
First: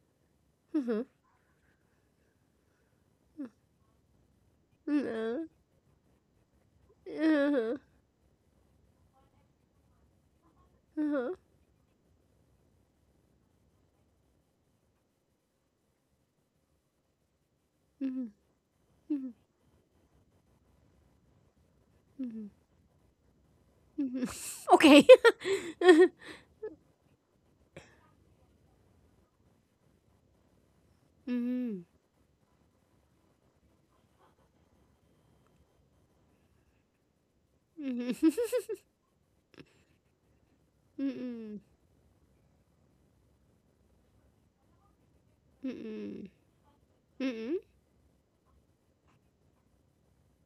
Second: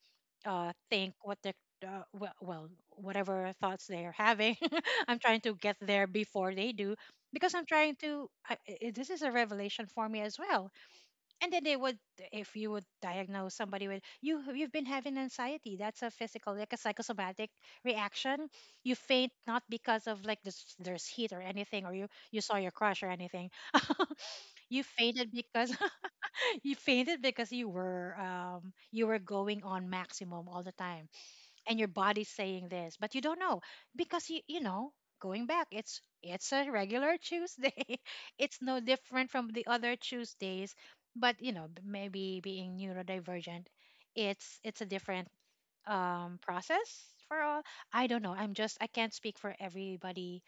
Speaker 1: Mhm.
Speaker 2: think what the well, whatever thoughts they are having.
Speaker 1: Mhm.
Speaker 2: I'm trying
Speaker 1: Mhm.
Speaker 2: to get there before they do,
Speaker 1: Uh
Speaker 2: because I'm
Speaker 1: huh.
Speaker 2: trying to I- this is a revelation for me as well.
Speaker 1: Uh huh.
Speaker 2: And then they would, if you would diagnose somebody with, you you've been having anxiety, that's a physical, like a psychosomatic
Speaker 1: Mhm.
Speaker 2: reaction. You faint, not because of like this, there's heat or anything, or you
Speaker 1: Mhm.
Speaker 2: saw your crush or anything. You
Speaker 1: Okay.
Speaker 2: fainted because you fainted because you were, you were going on maximum all the time, and
Speaker 1: Mhm.
Speaker 2: your body's saying this but you don't know, because you know, going back, it's a regular Tuesday.
Speaker 1: Mhm.
Speaker 2: It's no different from the other Tuesdays. But you
Speaker 1: Mhm.
Speaker 2: know, maybe being neurodivergent, it's a different
Speaker 1: Mm-mm.
Speaker 2: process for
Speaker 1: Mm-mm.
Speaker 2: all. I don't know, I can't speak for everybody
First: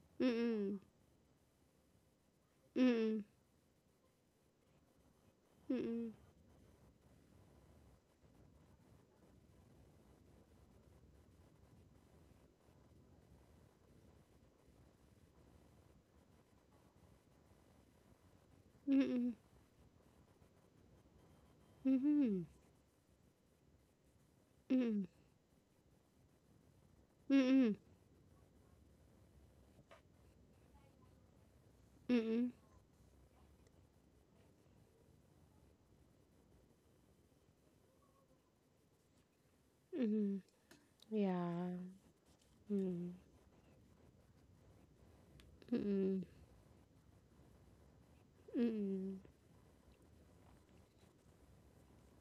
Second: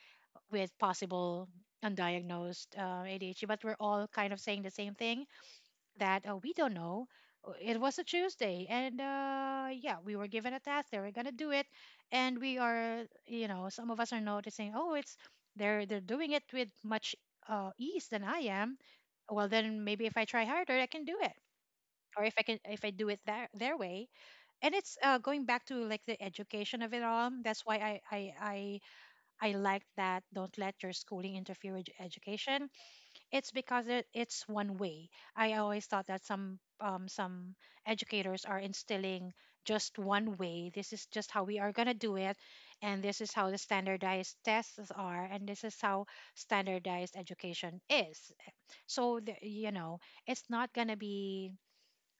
Speaker 2: with
Speaker 1: Mm-mm.
Speaker 2: possible undiagnosed adhd, but we're all kind of saying the same thing,
Speaker 1: Mm-mm.
Speaker 2: that we don't know. It was a Tuesday, and yeah, we were given a task. They were gonna do it, and we are, you know, some of us are noticing, oh, it's they're doing it with much ease than I am.
Speaker 1: Mm-mm.
Speaker 2: Well, then maybe if I try harder, I can do it, or if I
Speaker 1: Mm-mm.
Speaker 2: can, if I do it their way. And it's
Speaker 1: Mm-mm.
Speaker 2: going back to like the education of it all.
Speaker 1: Mm-mm.
Speaker 2: That's
Speaker 1: Mm-mm.
Speaker 2: why I like that. Don't let your schooling interfere with your
Speaker 1: Mm-mm.
Speaker 2: education. It's because it's one way. I always thought that some educators are instilling just one
Speaker 1: Mm-mm.
Speaker 2: way. This is just how we are
Speaker 1: Yeah.
Speaker 2: gonna do it, and
Speaker 1: Mm.
Speaker 2: this is how the standardized tests are, and this is how
Speaker 1: Mm-mm.
Speaker 2: standardized education is.
Speaker 1: Mm-mm.
Speaker 2: So it's not gonna be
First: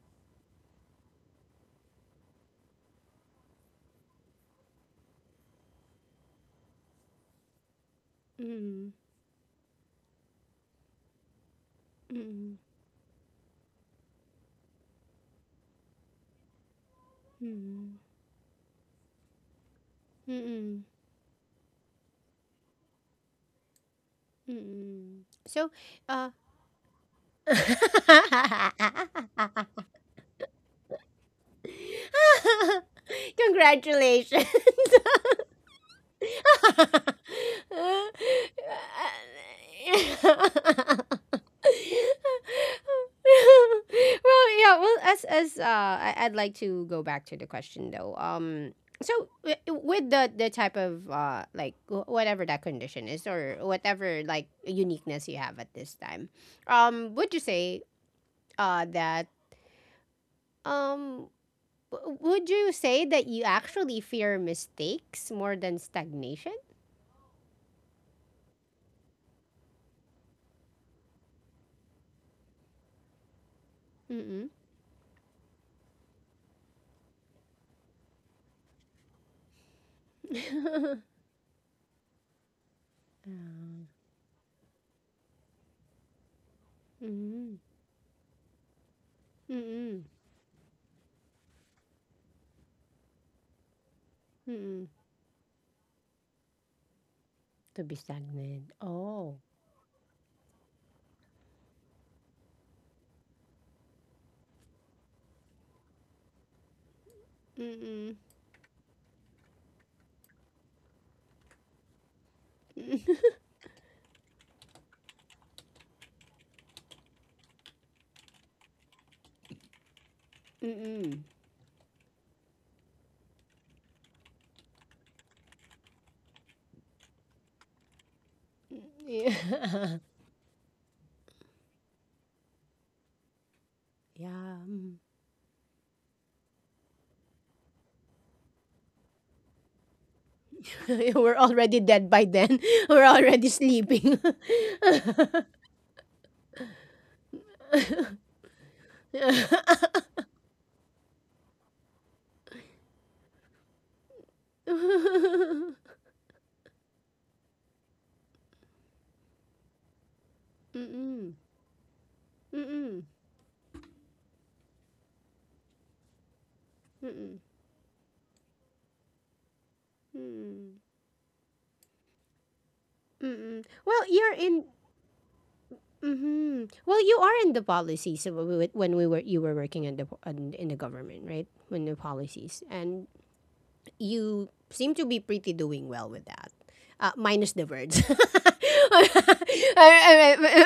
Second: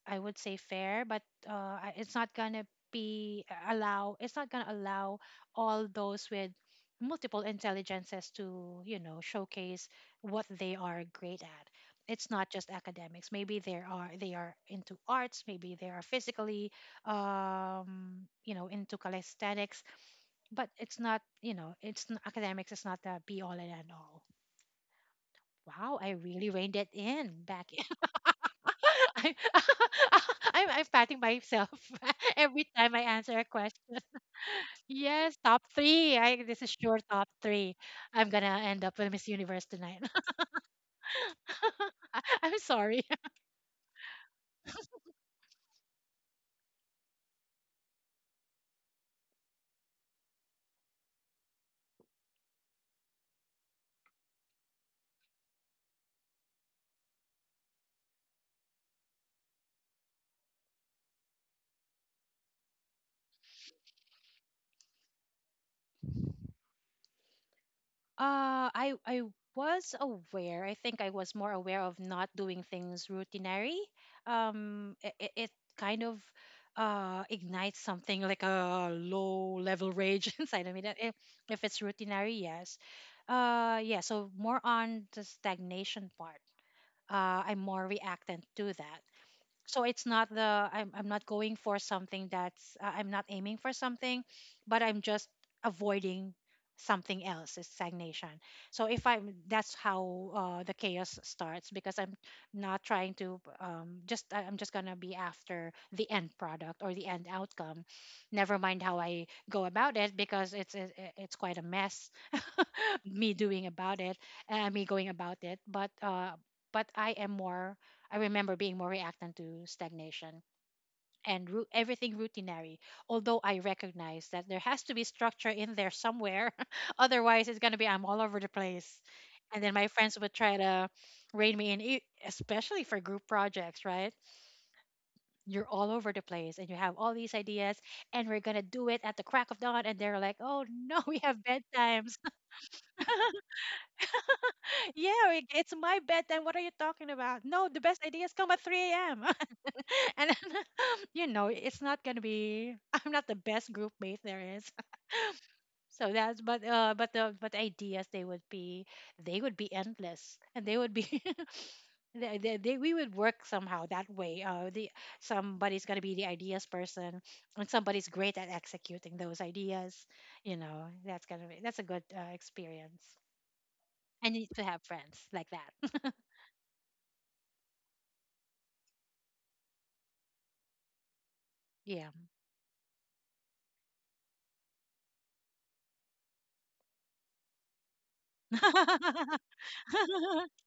Speaker 2: I would say fair, but it's not gonna be allow. It's not gonna allow all those with multiple intelligences to
Speaker 1: Mm-mm.
Speaker 2: showcase what they are great at. It's not just academics. Maybe there are they are into arts. Maybe they are physically,
Speaker 1: Mm-mm. Mm-mm.
Speaker 2: into calisthenics. But
Speaker 1: Mm-mm.
Speaker 2: it's not you know it's n- academics is not the be all and end all.
Speaker 1: Mm-mm. So,
Speaker 2: Wow, I
Speaker 1: uh,
Speaker 2: really reined it in back. I'm I'm patting myself every time I answer a question.
Speaker 1: congratulations.
Speaker 2: Yes, top three. I this is sure top three.
Speaker 1: well,
Speaker 2: I'm gonna end up with Miss Universe tonight. I'm sorry.
Speaker 1: yeah. Well, as I, I'd like to go back to the question though. So with the type of like whatever that condition is or whatever like uniqueness you have at this time, would you say that um would you say that you actually fear mistakes more than stagnation?
Speaker 2: I was aware. I think I was more aware of not doing things routinary.
Speaker 1: Mm-mm.
Speaker 2: It kind of ignites something like a low level rage inside of me. That if, if it's routinary, yes.
Speaker 1: Ah,
Speaker 2: Yeah. So more on the stagnation part. I'm
Speaker 1: mm,
Speaker 2: more reactant to that, so it's
Speaker 1: mm,
Speaker 2: not I'm not going for something that's I'm not aiming for something, but
Speaker 1: mm.
Speaker 2: I'm just avoiding something else. It's
Speaker 1: To be
Speaker 2: stagnation,
Speaker 1: stagnant.
Speaker 2: so if I'm
Speaker 1: Oh.
Speaker 2: that's how the chaos starts because I'm not trying to just I'm just gonna be after the end product or the end outcome,
Speaker 1: Mm,
Speaker 2: never mind how I go about it because it's quite a mess me doing about it me going about it, but I am more. I remember being more reactant to stagnation
Speaker 1: mm.
Speaker 2: and everything routinary, although I recognize that there has to be structure in there somewhere. Otherwise, it's going to be I'm all over the place. And then my
Speaker 1: Yeah.
Speaker 2: friends would try to rein me in, especially for group projects, right?
Speaker 1: Yeah. mm.
Speaker 2: You're all over the place and you have all these ideas, and we're going to do it at the crack of dawn. And they're like, oh no, we
Speaker 1: We're
Speaker 2: have
Speaker 1: already dead
Speaker 2: bedtimes.
Speaker 1: by then. We're already sleeping.
Speaker 2: Yeah, it's my bedtime. What are you talking about? No, the best ideas come at 3 a.m. And then, it's not gonna be I'm not the best group mate there is.
Speaker 1: Mm-mm.
Speaker 2: So that's but the ideas, they would be, they would be endless, and they would be they, they,
Speaker 1: Mm-mm.
Speaker 2: they we
Speaker 1: Mm-mm.
Speaker 2: would work somehow that way. The Somebody's gonna be the ideas person,
Speaker 1: Mm-mm.
Speaker 2: and somebody's great at executing those ideas. You know, that's gonna be that's a good experience.
Speaker 1: Mm-mm. Well,
Speaker 2: I
Speaker 1: you're
Speaker 2: need to
Speaker 1: in.
Speaker 2: have friends like that.
Speaker 1: Hmm Well, you are in the policies of- when we were- you were working in the in, the government, right? When the
Speaker 2: Yeah.
Speaker 1: policies and you seem to be pretty doing well with that. Minus the words. but,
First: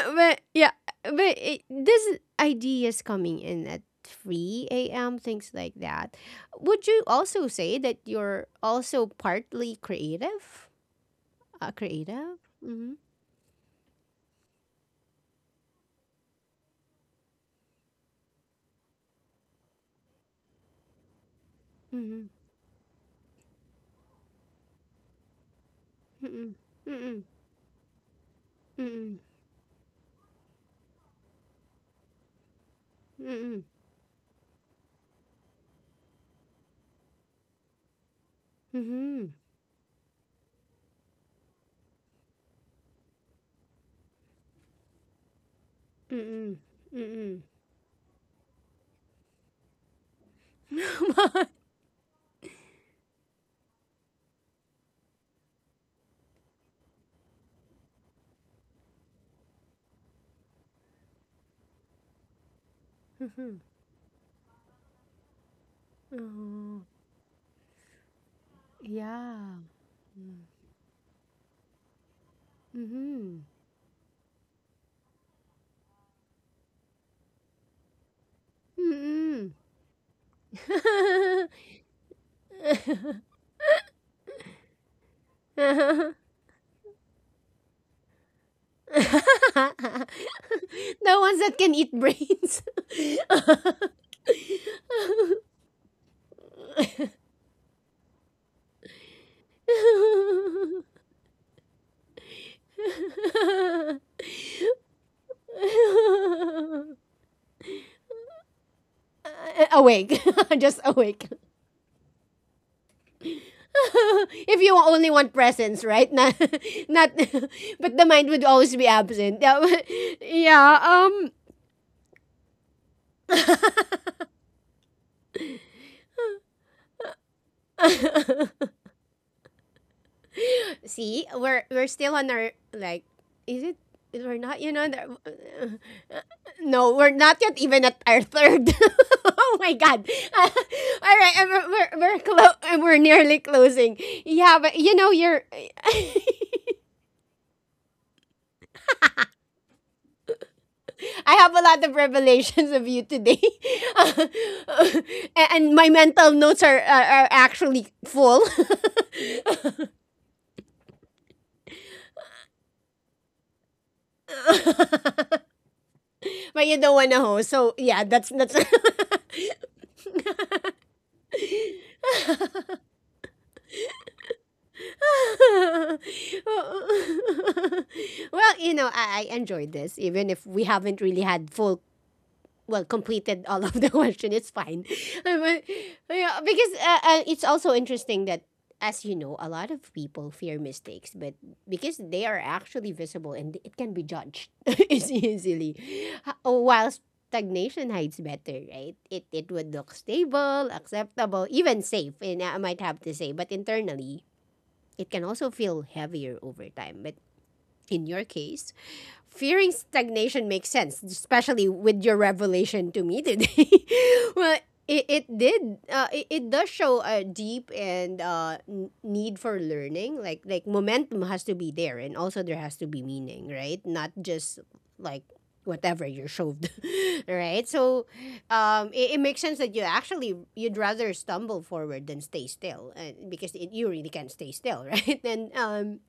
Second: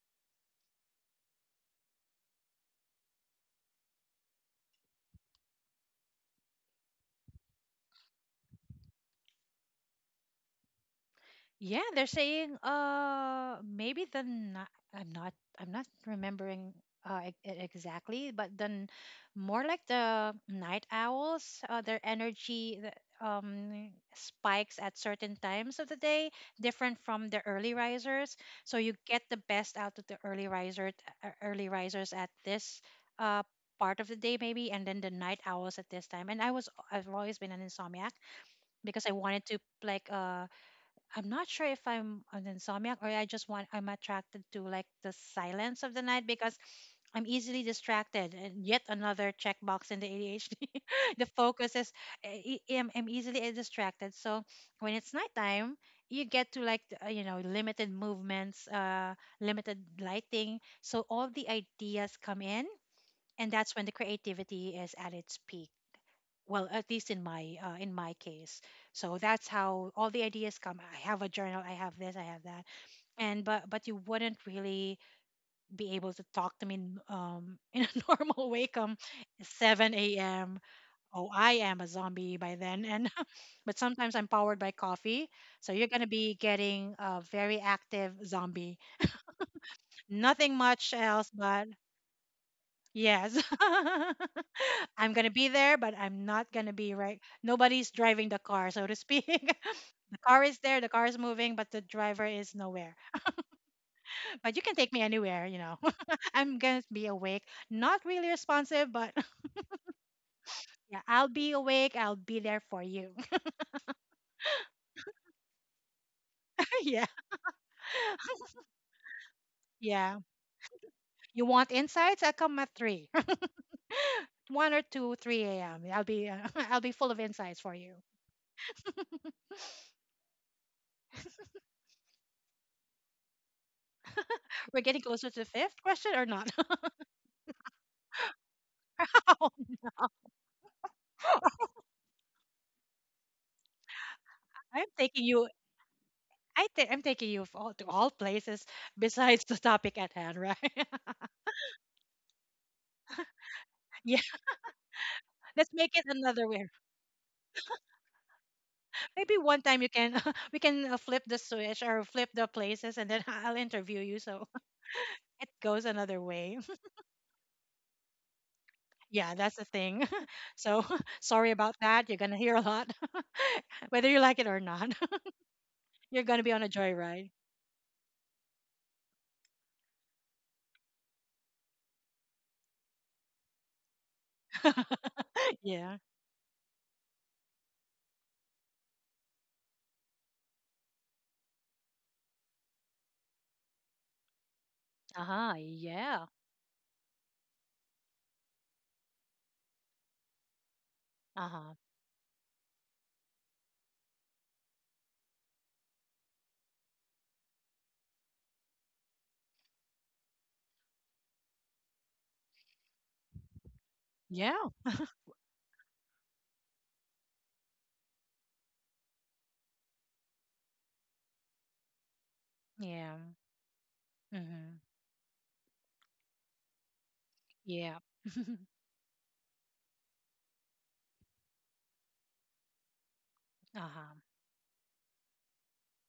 Speaker 1: yeah, but it, this ideas coming in at 3 a.m., things like that. Would you also say that you're also partly creative?
Speaker 2: Yeah, they're
Speaker 1: Creative?
Speaker 2: saying
Speaker 1: Mm-hmm.
Speaker 2: maybe the I'm not remembering exactly, but then more like the night owls, their
Speaker 1: Mm-hmm.
Speaker 2: energy spikes at certain times of the day,
Speaker 1: Mm-mm.
Speaker 2: different from the early risers. So you
Speaker 1: Mm-mm.
Speaker 2: get the best out of the early riser t- early risers at this uh
Speaker 1: Mm-mm.
Speaker 2: part of the day maybe, and then the night owls at this time. And I've always been an insomniac
Speaker 1: Mm-mm.
Speaker 2: because I
Speaker 1: Mm-hmm.
Speaker 2: wanted to like I'm not sure if I'm an insomniac or I just want I'm attracted to like the silence of the night because
Speaker 1: Mm-mm.
Speaker 2: I'm
Speaker 1: Mm-mm.
Speaker 2: easily distracted. And yet another checkbox in the ADHD. The focus is I'm easily distracted. So when it's nighttime, you get to like limited movements, limited lighting. So all the ideas come in, and
Speaker 1: Mhm.
Speaker 2: that's when the creativity is at its peak, well,
Speaker 1: Oh,
Speaker 2: at least in my case. So
Speaker 1: yeah.
Speaker 2: that's how all the
Speaker 1: Mm-hmm.
Speaker 2: ideas come. I have a journal, I have this, I have that.
Speaker 1: Mm-hmm.
Speaker 2: And but you wouldn't really be able to talk to me in a normal way come
Speaker 1: Mm-mm.
Speaker 2: 7 a.m. Oh, I am a zombie by then, and but sometimes I'm powered by coffee, so you're going to
Speaker 1: the
Speaker 2: be getting a very active zombie, nothing much else.
Speaker 1: ones that
Speaker 2: But
Speaker 1: can eat brains.
Speaker 2: yes. I'm going to be there, but I'm not going to be right. Nobody's driving the car, so to speak. Car is there, the car is moving, but the driver is nowhere. But you can take me anywhere, you know. I'm going to be awake. Not really responsive, but
Speaker 1: awake, just
Speaker 2: yeah,
Speaker 1: awake.
Speaker 2: I'll be awake. I'll be there for you.
Speaker 1: if you only want presence, right? Not,
Speaker 2: Yeah.
Speaker 1: not, but the mind would always be absent. Yeah, but-
Speaker 2: Yeah.
Speaker 1: yeah,
Speaker 2: You want insights? I come at 3. 1 or 2, 3 a.m. I'll be I'll be full of insights for you.
Speaker 1: um. See, we're still on our like, is it? We're not, you
Speaker 2: We're
Speaker 1: know.
Speaker 2: getting closer to the fifth question or not?
Speaker 1: No, we're not yet even at our third. oh my god! Uh, all right, and we're and we're nearly closing. Yeah, but
Speaker 2: I'm
Speaker 1: you know,
Speaker 2: taking
Speaker 1: you're.
Speaker 2: you I think I'm taking you to all places besides the topic at hand, right?
Speaker 1: I have a lot of revelations of you today,
Speaker 2: Yeah, let's
Speaker 1: And my
Speaker 2: make it
Speaker 1: mental
Speaker 2: another
Speaker 1: notes
Speaker 2: way.
Speaker 1: are actually full.
Speaker 2: Maybe one time you can we can flip the switch or flip the places, and then I'll interview you. So it goes another way.
Speaker 1: but you don't want to host, so yeah, that's that's.
Speaker 2: Yeah, that's the thing. So sorry about that. You're gonna hear a lot, whether you like it or not. You're gonna be on a joyride.
Speaker 1: well, you know, I enjoyed this, even if we haven't really had full, well, completed all of the question. It's fine, But,
Speaker 2: Yeah.
Speaker 1: yeah, because it's also interesting that, as you know, a lot of people fear mistakes, but because they are actually visible and it can be judged
Speaker 2: Uh huh.
Speaker 1: easily,
Speaker 2: Yeah.
Speaker 1: While stagnation hides better, right? It would look stable, acceptable,
Speaker 2: Uh huh.
Speaker 1: even safe, and I might have to say, but internally it can also feel heavier over time. But in your case, fearing stagnation makes sense, especially with your revelation to me today.
Speaker 2: Yeah.
Speaker 1: well, it did it does show a deep and need for learning, like momentum has to be there, and also there has to be
Speaker 2: Yeah.
Speaker 1: meaning, right? Not just
Speaker 2: Mm-hmm.
Speaker 1: like whatever you're shoved, right?
Speaker 2: Yeah.
Speaker 1: So it, it makes sense that you actually you'd rather stumble forward than stay still, and because it,
Speaker 2: Uh
Speaker 1: you really
Speaker 2: huh.
Speaker 1: can't stay still, right? And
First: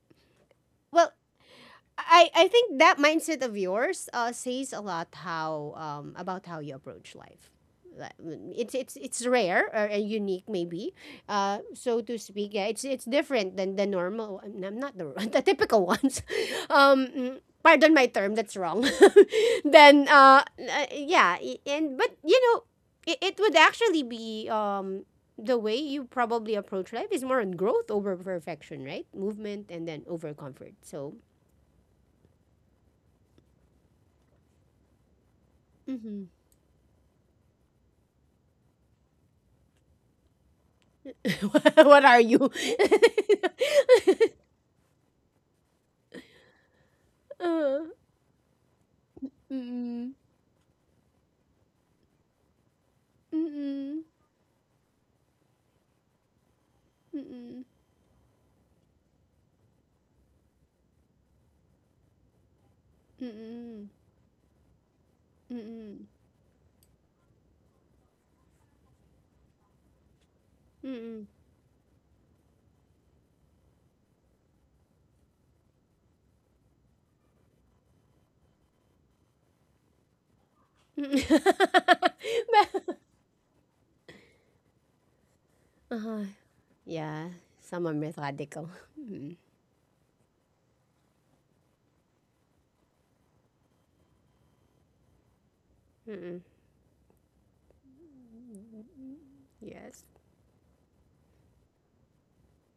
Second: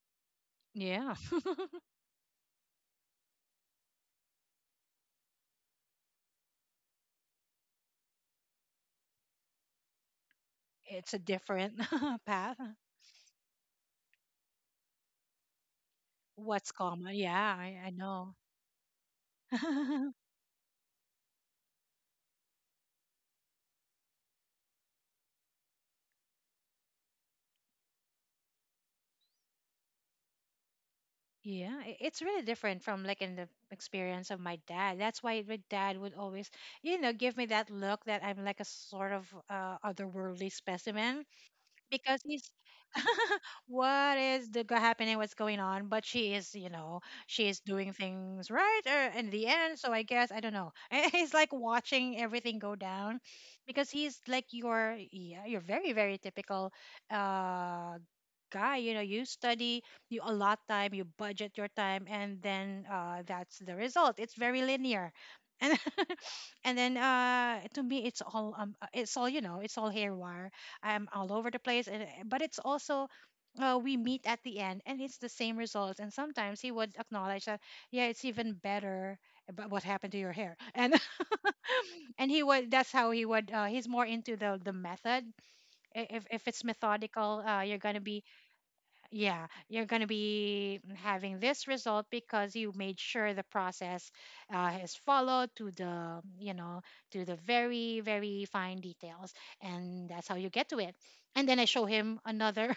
Speaker 1: well
Speaker 2: Yeah.
Speaker 1: I think that mindset of yours says a lot, how about how you approach life. Like, mm, it's it's rare or unique maybe,
Speaker 2: It's a different
Speaker 1: so to speak.
Speaker 2: path.
Speaker 1: Yeah, it's different than the normal. I'm not the the typical ones.
Speaker 2: What's common? Yeah,
Speaker 1: Mm,
Speaker 2: I
Speaker 1: pardon my term,
Speaker 2: know.
Speaker 1: that's wrong. then yeah, and but you know, it would actually be the way you probably approach life is more on growth over perfection, right? Movement and then over comfort. So.
Speaker 2: Yeah, it's really different from like in the experience of my dad. That's why my dad would always, give me that look that I'm like a sort of otherworldly specimen
Speaker 1: what are
Speaker 2: because he's
Speaker 1: you?
Speaker 2: what is the go- happening what's going on? But she is
Speaker 1: uh,
Speaker 2: doing things right in the end, so I
Speaker 1: mm-mm,
Speaker 2: guess I don't know. And he's like watching everything go down because
Speaker 1: mm-mm,
Speaker 2: he's like, your, yeah, you're very very typical
Speaker 1: mm-mm,
Speaker 2: uh guy, you know. You study, you budget your time, and then that's the
Speaker 1: mm-mm,
Speaker 2: result. It's very linear. And
Speaker 1: mm-mm,
Speaker 2: and then to me it's all you know it's all hair.
Speaker 1: mm-mm,
Speaker 2: I'm
Speaker 1: mm-mm.
Speaker 2: all over the place. And, but it's also, we meet at the end and it's the same results. And sometimes he would acknowledge that, yeah, it's even better. But what happened to your hair? And and he would. That's how he would. He's more into the method. I-
Speaker 1: uh-huh.
Speaker 2: If if it's
Speaker 1: Yeah,
Speaker 2: methodical, you're
Speaker 1: someone
Speaker 2: gonna be,
Speaker 1: methodical. Mm-mm,
Speaker 2: yeah, you're going to be having this result because you made sure the process is followed to the, you know, to the very very fine
Speaker 1: mm-mm.
Speaker 2: details,
Speaker 1: Yes.
Speaker 2: and that's how you get to it. And then I show him another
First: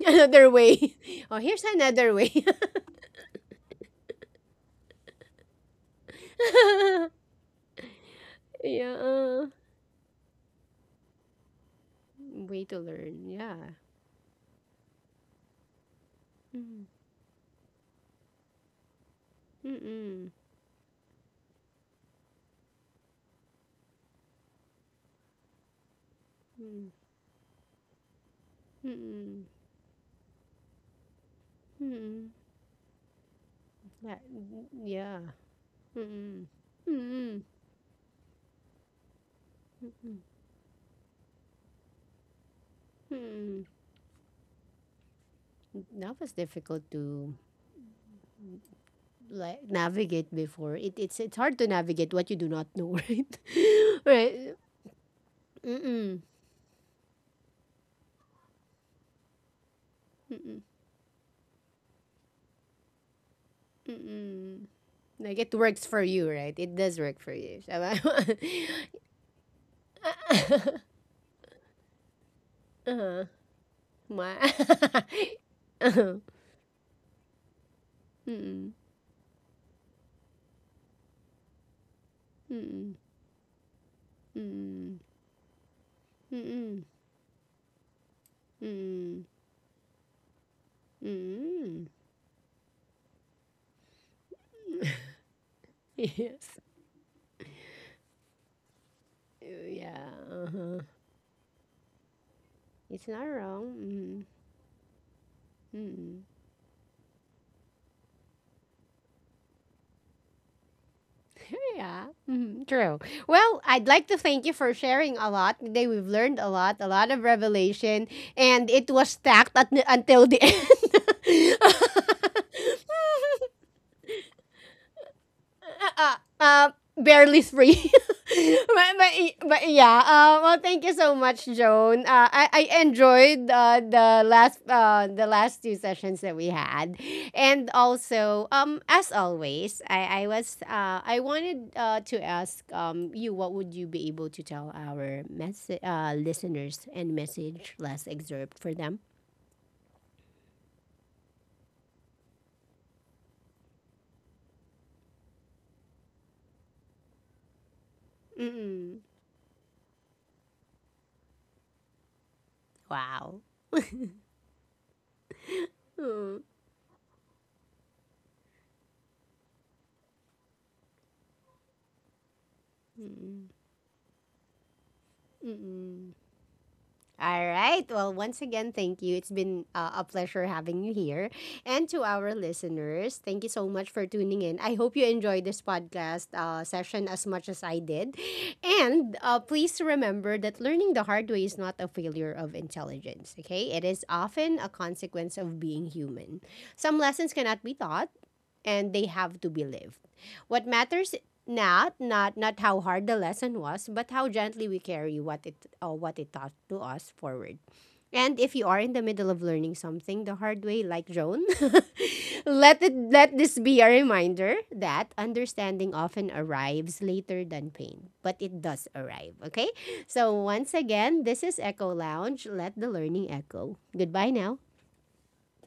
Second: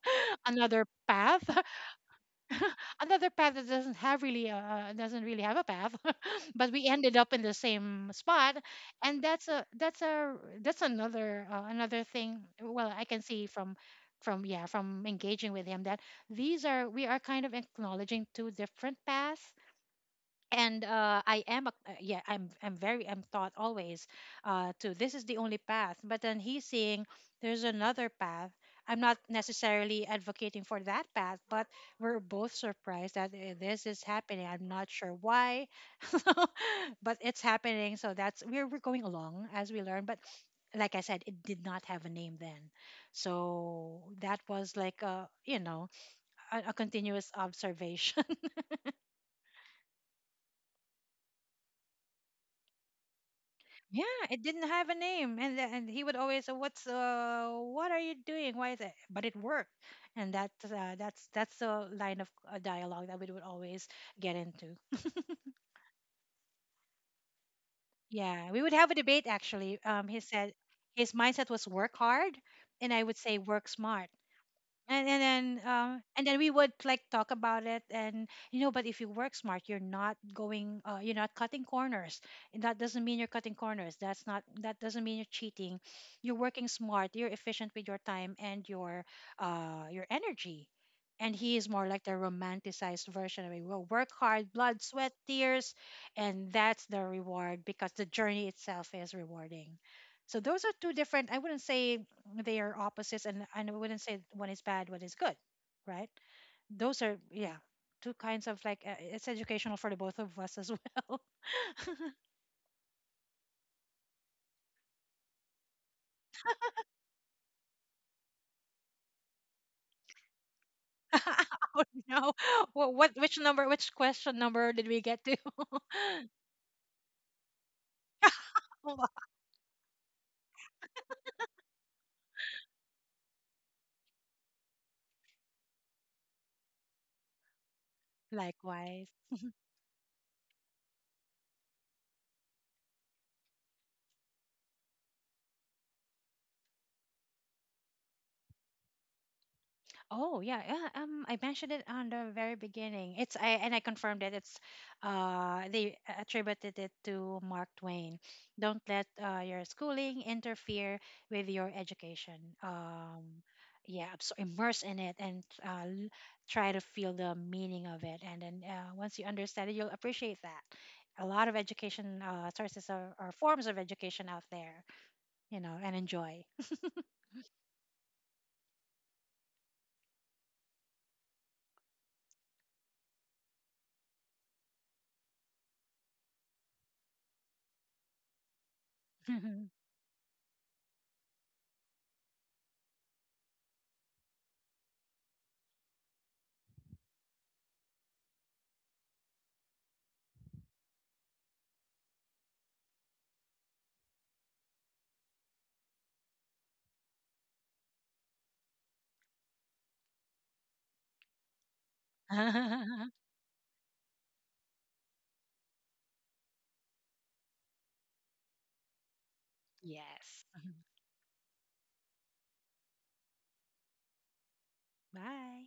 Speaker 1: Another
Speaker 2: another
Speaker 1: way. Oh,
Speaker 2: path,
Speaker 1: here's another way.
Speaker 2: another path that doesn't have really, uh, doesn't really have a path, but we ended up in the same spot.
Speaker 1: yeah.
Speaker 2: And that's a, that's a, that's another another thing.
Speaker 1: Way to
Speaker 2: Well, I can
Speaker 1: learn.
Speaker 2: see
Speaker 1: Yeah.
Speaker 2: from yeah, from engaging with him that these
Speaker 1: Mm-mm.
Speaker 2: are, we are kind of acknowledging two different paths.
Speaker 1: Mm-mm.
Speaker 2: And I am a, yeah, I'm taught always, to this is the only path. But then he's seeing there's another path. I'm not
Speaker 1: Mm-mm.
Speaker 2: necessarily advocating for that path, but we're
Speaker 1: Mm-mm.
Speaker 2: both surprised that this is happening. I'm not
Speaker 1: Yeah.
Speaker 2: sure why,
Speaker 1: Mm,
Speaker 2: but
Speaker 1: mm,
Speaker 2: it's happening. So that's, we're going along as we learn.
Speaker 1: mm,
Speaker 2: But like I said, it did not have a name then,
Speaker 1: mm.
Speaker 2: so that was like, a you know,
Speaker 1: That was
Speaker 2: a
Speaker 1: difficult to
Speaker 2: continuous observation.
Speaker 1: like navigate before. It it's hard to navigate what you do not know, right?
Speaker 2: Yeah, it
Speaker 1: right.
Speaker 2: didn't have a name, and and he would
Speaker 1: Mm,
Speaker 2: always say, "What's, what are you doing? Why is it?" But it worked, and
Speaker 1: mm,
Speaker 2: that's, that's the line of, dialogue that we would always get
Speaker 1: mm.
Speaker 2: into.
Speaker 1: Like it works for you, right? It does work for you. Tama?
Speaker 2: Yeah, we would have a debate actually. He said his mindset was work hard, and I would
Speaker 1: uh-huh.
Speaker 2: say work smart.
Speaker 1: Ma.
Speaker 2: and and then um
Speaker 1: uh-huh.
Speaker 2: and then we would like talk about it, and
Speaker 1: Mm,
Speaker 2: but if you work smart, you're not cutting corners, and that
Speaker 1: mm,
Speaker 2: doesn't mean you're cutting corners. That's not, that
Speaker 1: mm,
Speaker 2: doesn't mean you're cheating. You're working
Speaker 1: mm,
Speaker 2: smart. You're efficient with your time and
Speaker 1: mm,
Speaker 2: your energy. And he is more
Speaker 1: mm.
Speaker 2: like the romanticized version of it. We will work hard, blood, sweat, tears,
Speaker 1: Yes.
Speaker 2: and that's the reward, because the journey itself is rewarding.
Speaker 1: Yeah.
Speaker 2: So those are
Speaker 1: Uh-huh.
Speaker 2: two different. I wouldn't say they are
Speaker 1: It's not
Speaker 2: opposites, and I
Speaker 1: wrong.
Speaker 2: wouldn't say
Speaker 1: Mm-hmm.
Speaker 2: one is bad, one is good, right?
Speaker 1: Mm-hmm.
Speaker 2: Those are, yeah, two kinds of like, it's educational for the both of us as well.
Speaker 1: yeah. Mm-hmm. True. Well, I'd like to thank you for sharing a lot. Today we've learned a lot of revelation, and it was stacked at, until the end.
Speaker 2: Oh no, which question number did we get to?
Speaker 1: uh, uh, barely free. but, but, but yeah, well, thank you so much, Joan. I enjoyed the last two sessions that we had, and also
Speaker 2: Likewise.
Speaker 1: as always, I was I wanted to ask you, what would you be able to tell our listeners and message less excerpt for them.
Speaker 2: Oh yeah, yeah. I mentioned it on the very beginning. It's I and I confirmed that it's, they attributed it to Mark Twain. Don't
Speaker 1: Mm-mm.
Speaker 2: let your schooling interfere with your education.
Speaker 1: Wow.
Speaker 2: Yeah, immerse in it and
Speaker 1: Mm-mm.
Speaker 2: try to feel the meaning of it. And then once you understand it, you'll appreciate that a lot of education sources, or forms of education out there, you know, and
Speaker 1: Mm-mm.
Speaker 2: enjoy.
Speaker 1: All right. Well, once again, thank you. It's been a pleasure having you here. And to our listeners, thank you so much for tuning in. I hope you enjoyed this podcast session as much as I did. And please remember that learning the hard way is not a failure of intelligence, okay? It is often a consequence of being human. Some lessons cannot be taught and they have to be lived. What matters not not not how hard the lesson was, but how gently we carry what it taught to us forward. And if you are in the middle of learning something the hard way, like Joan, let this be a reminder that understanding often arrives later than pain, but it does arrive. Okay, so
Speaker 2: Yes.
Speaker 1: once again, this is Echo Lounge. Let the learning echo. Goodbye now.
Speaker 2: Bye.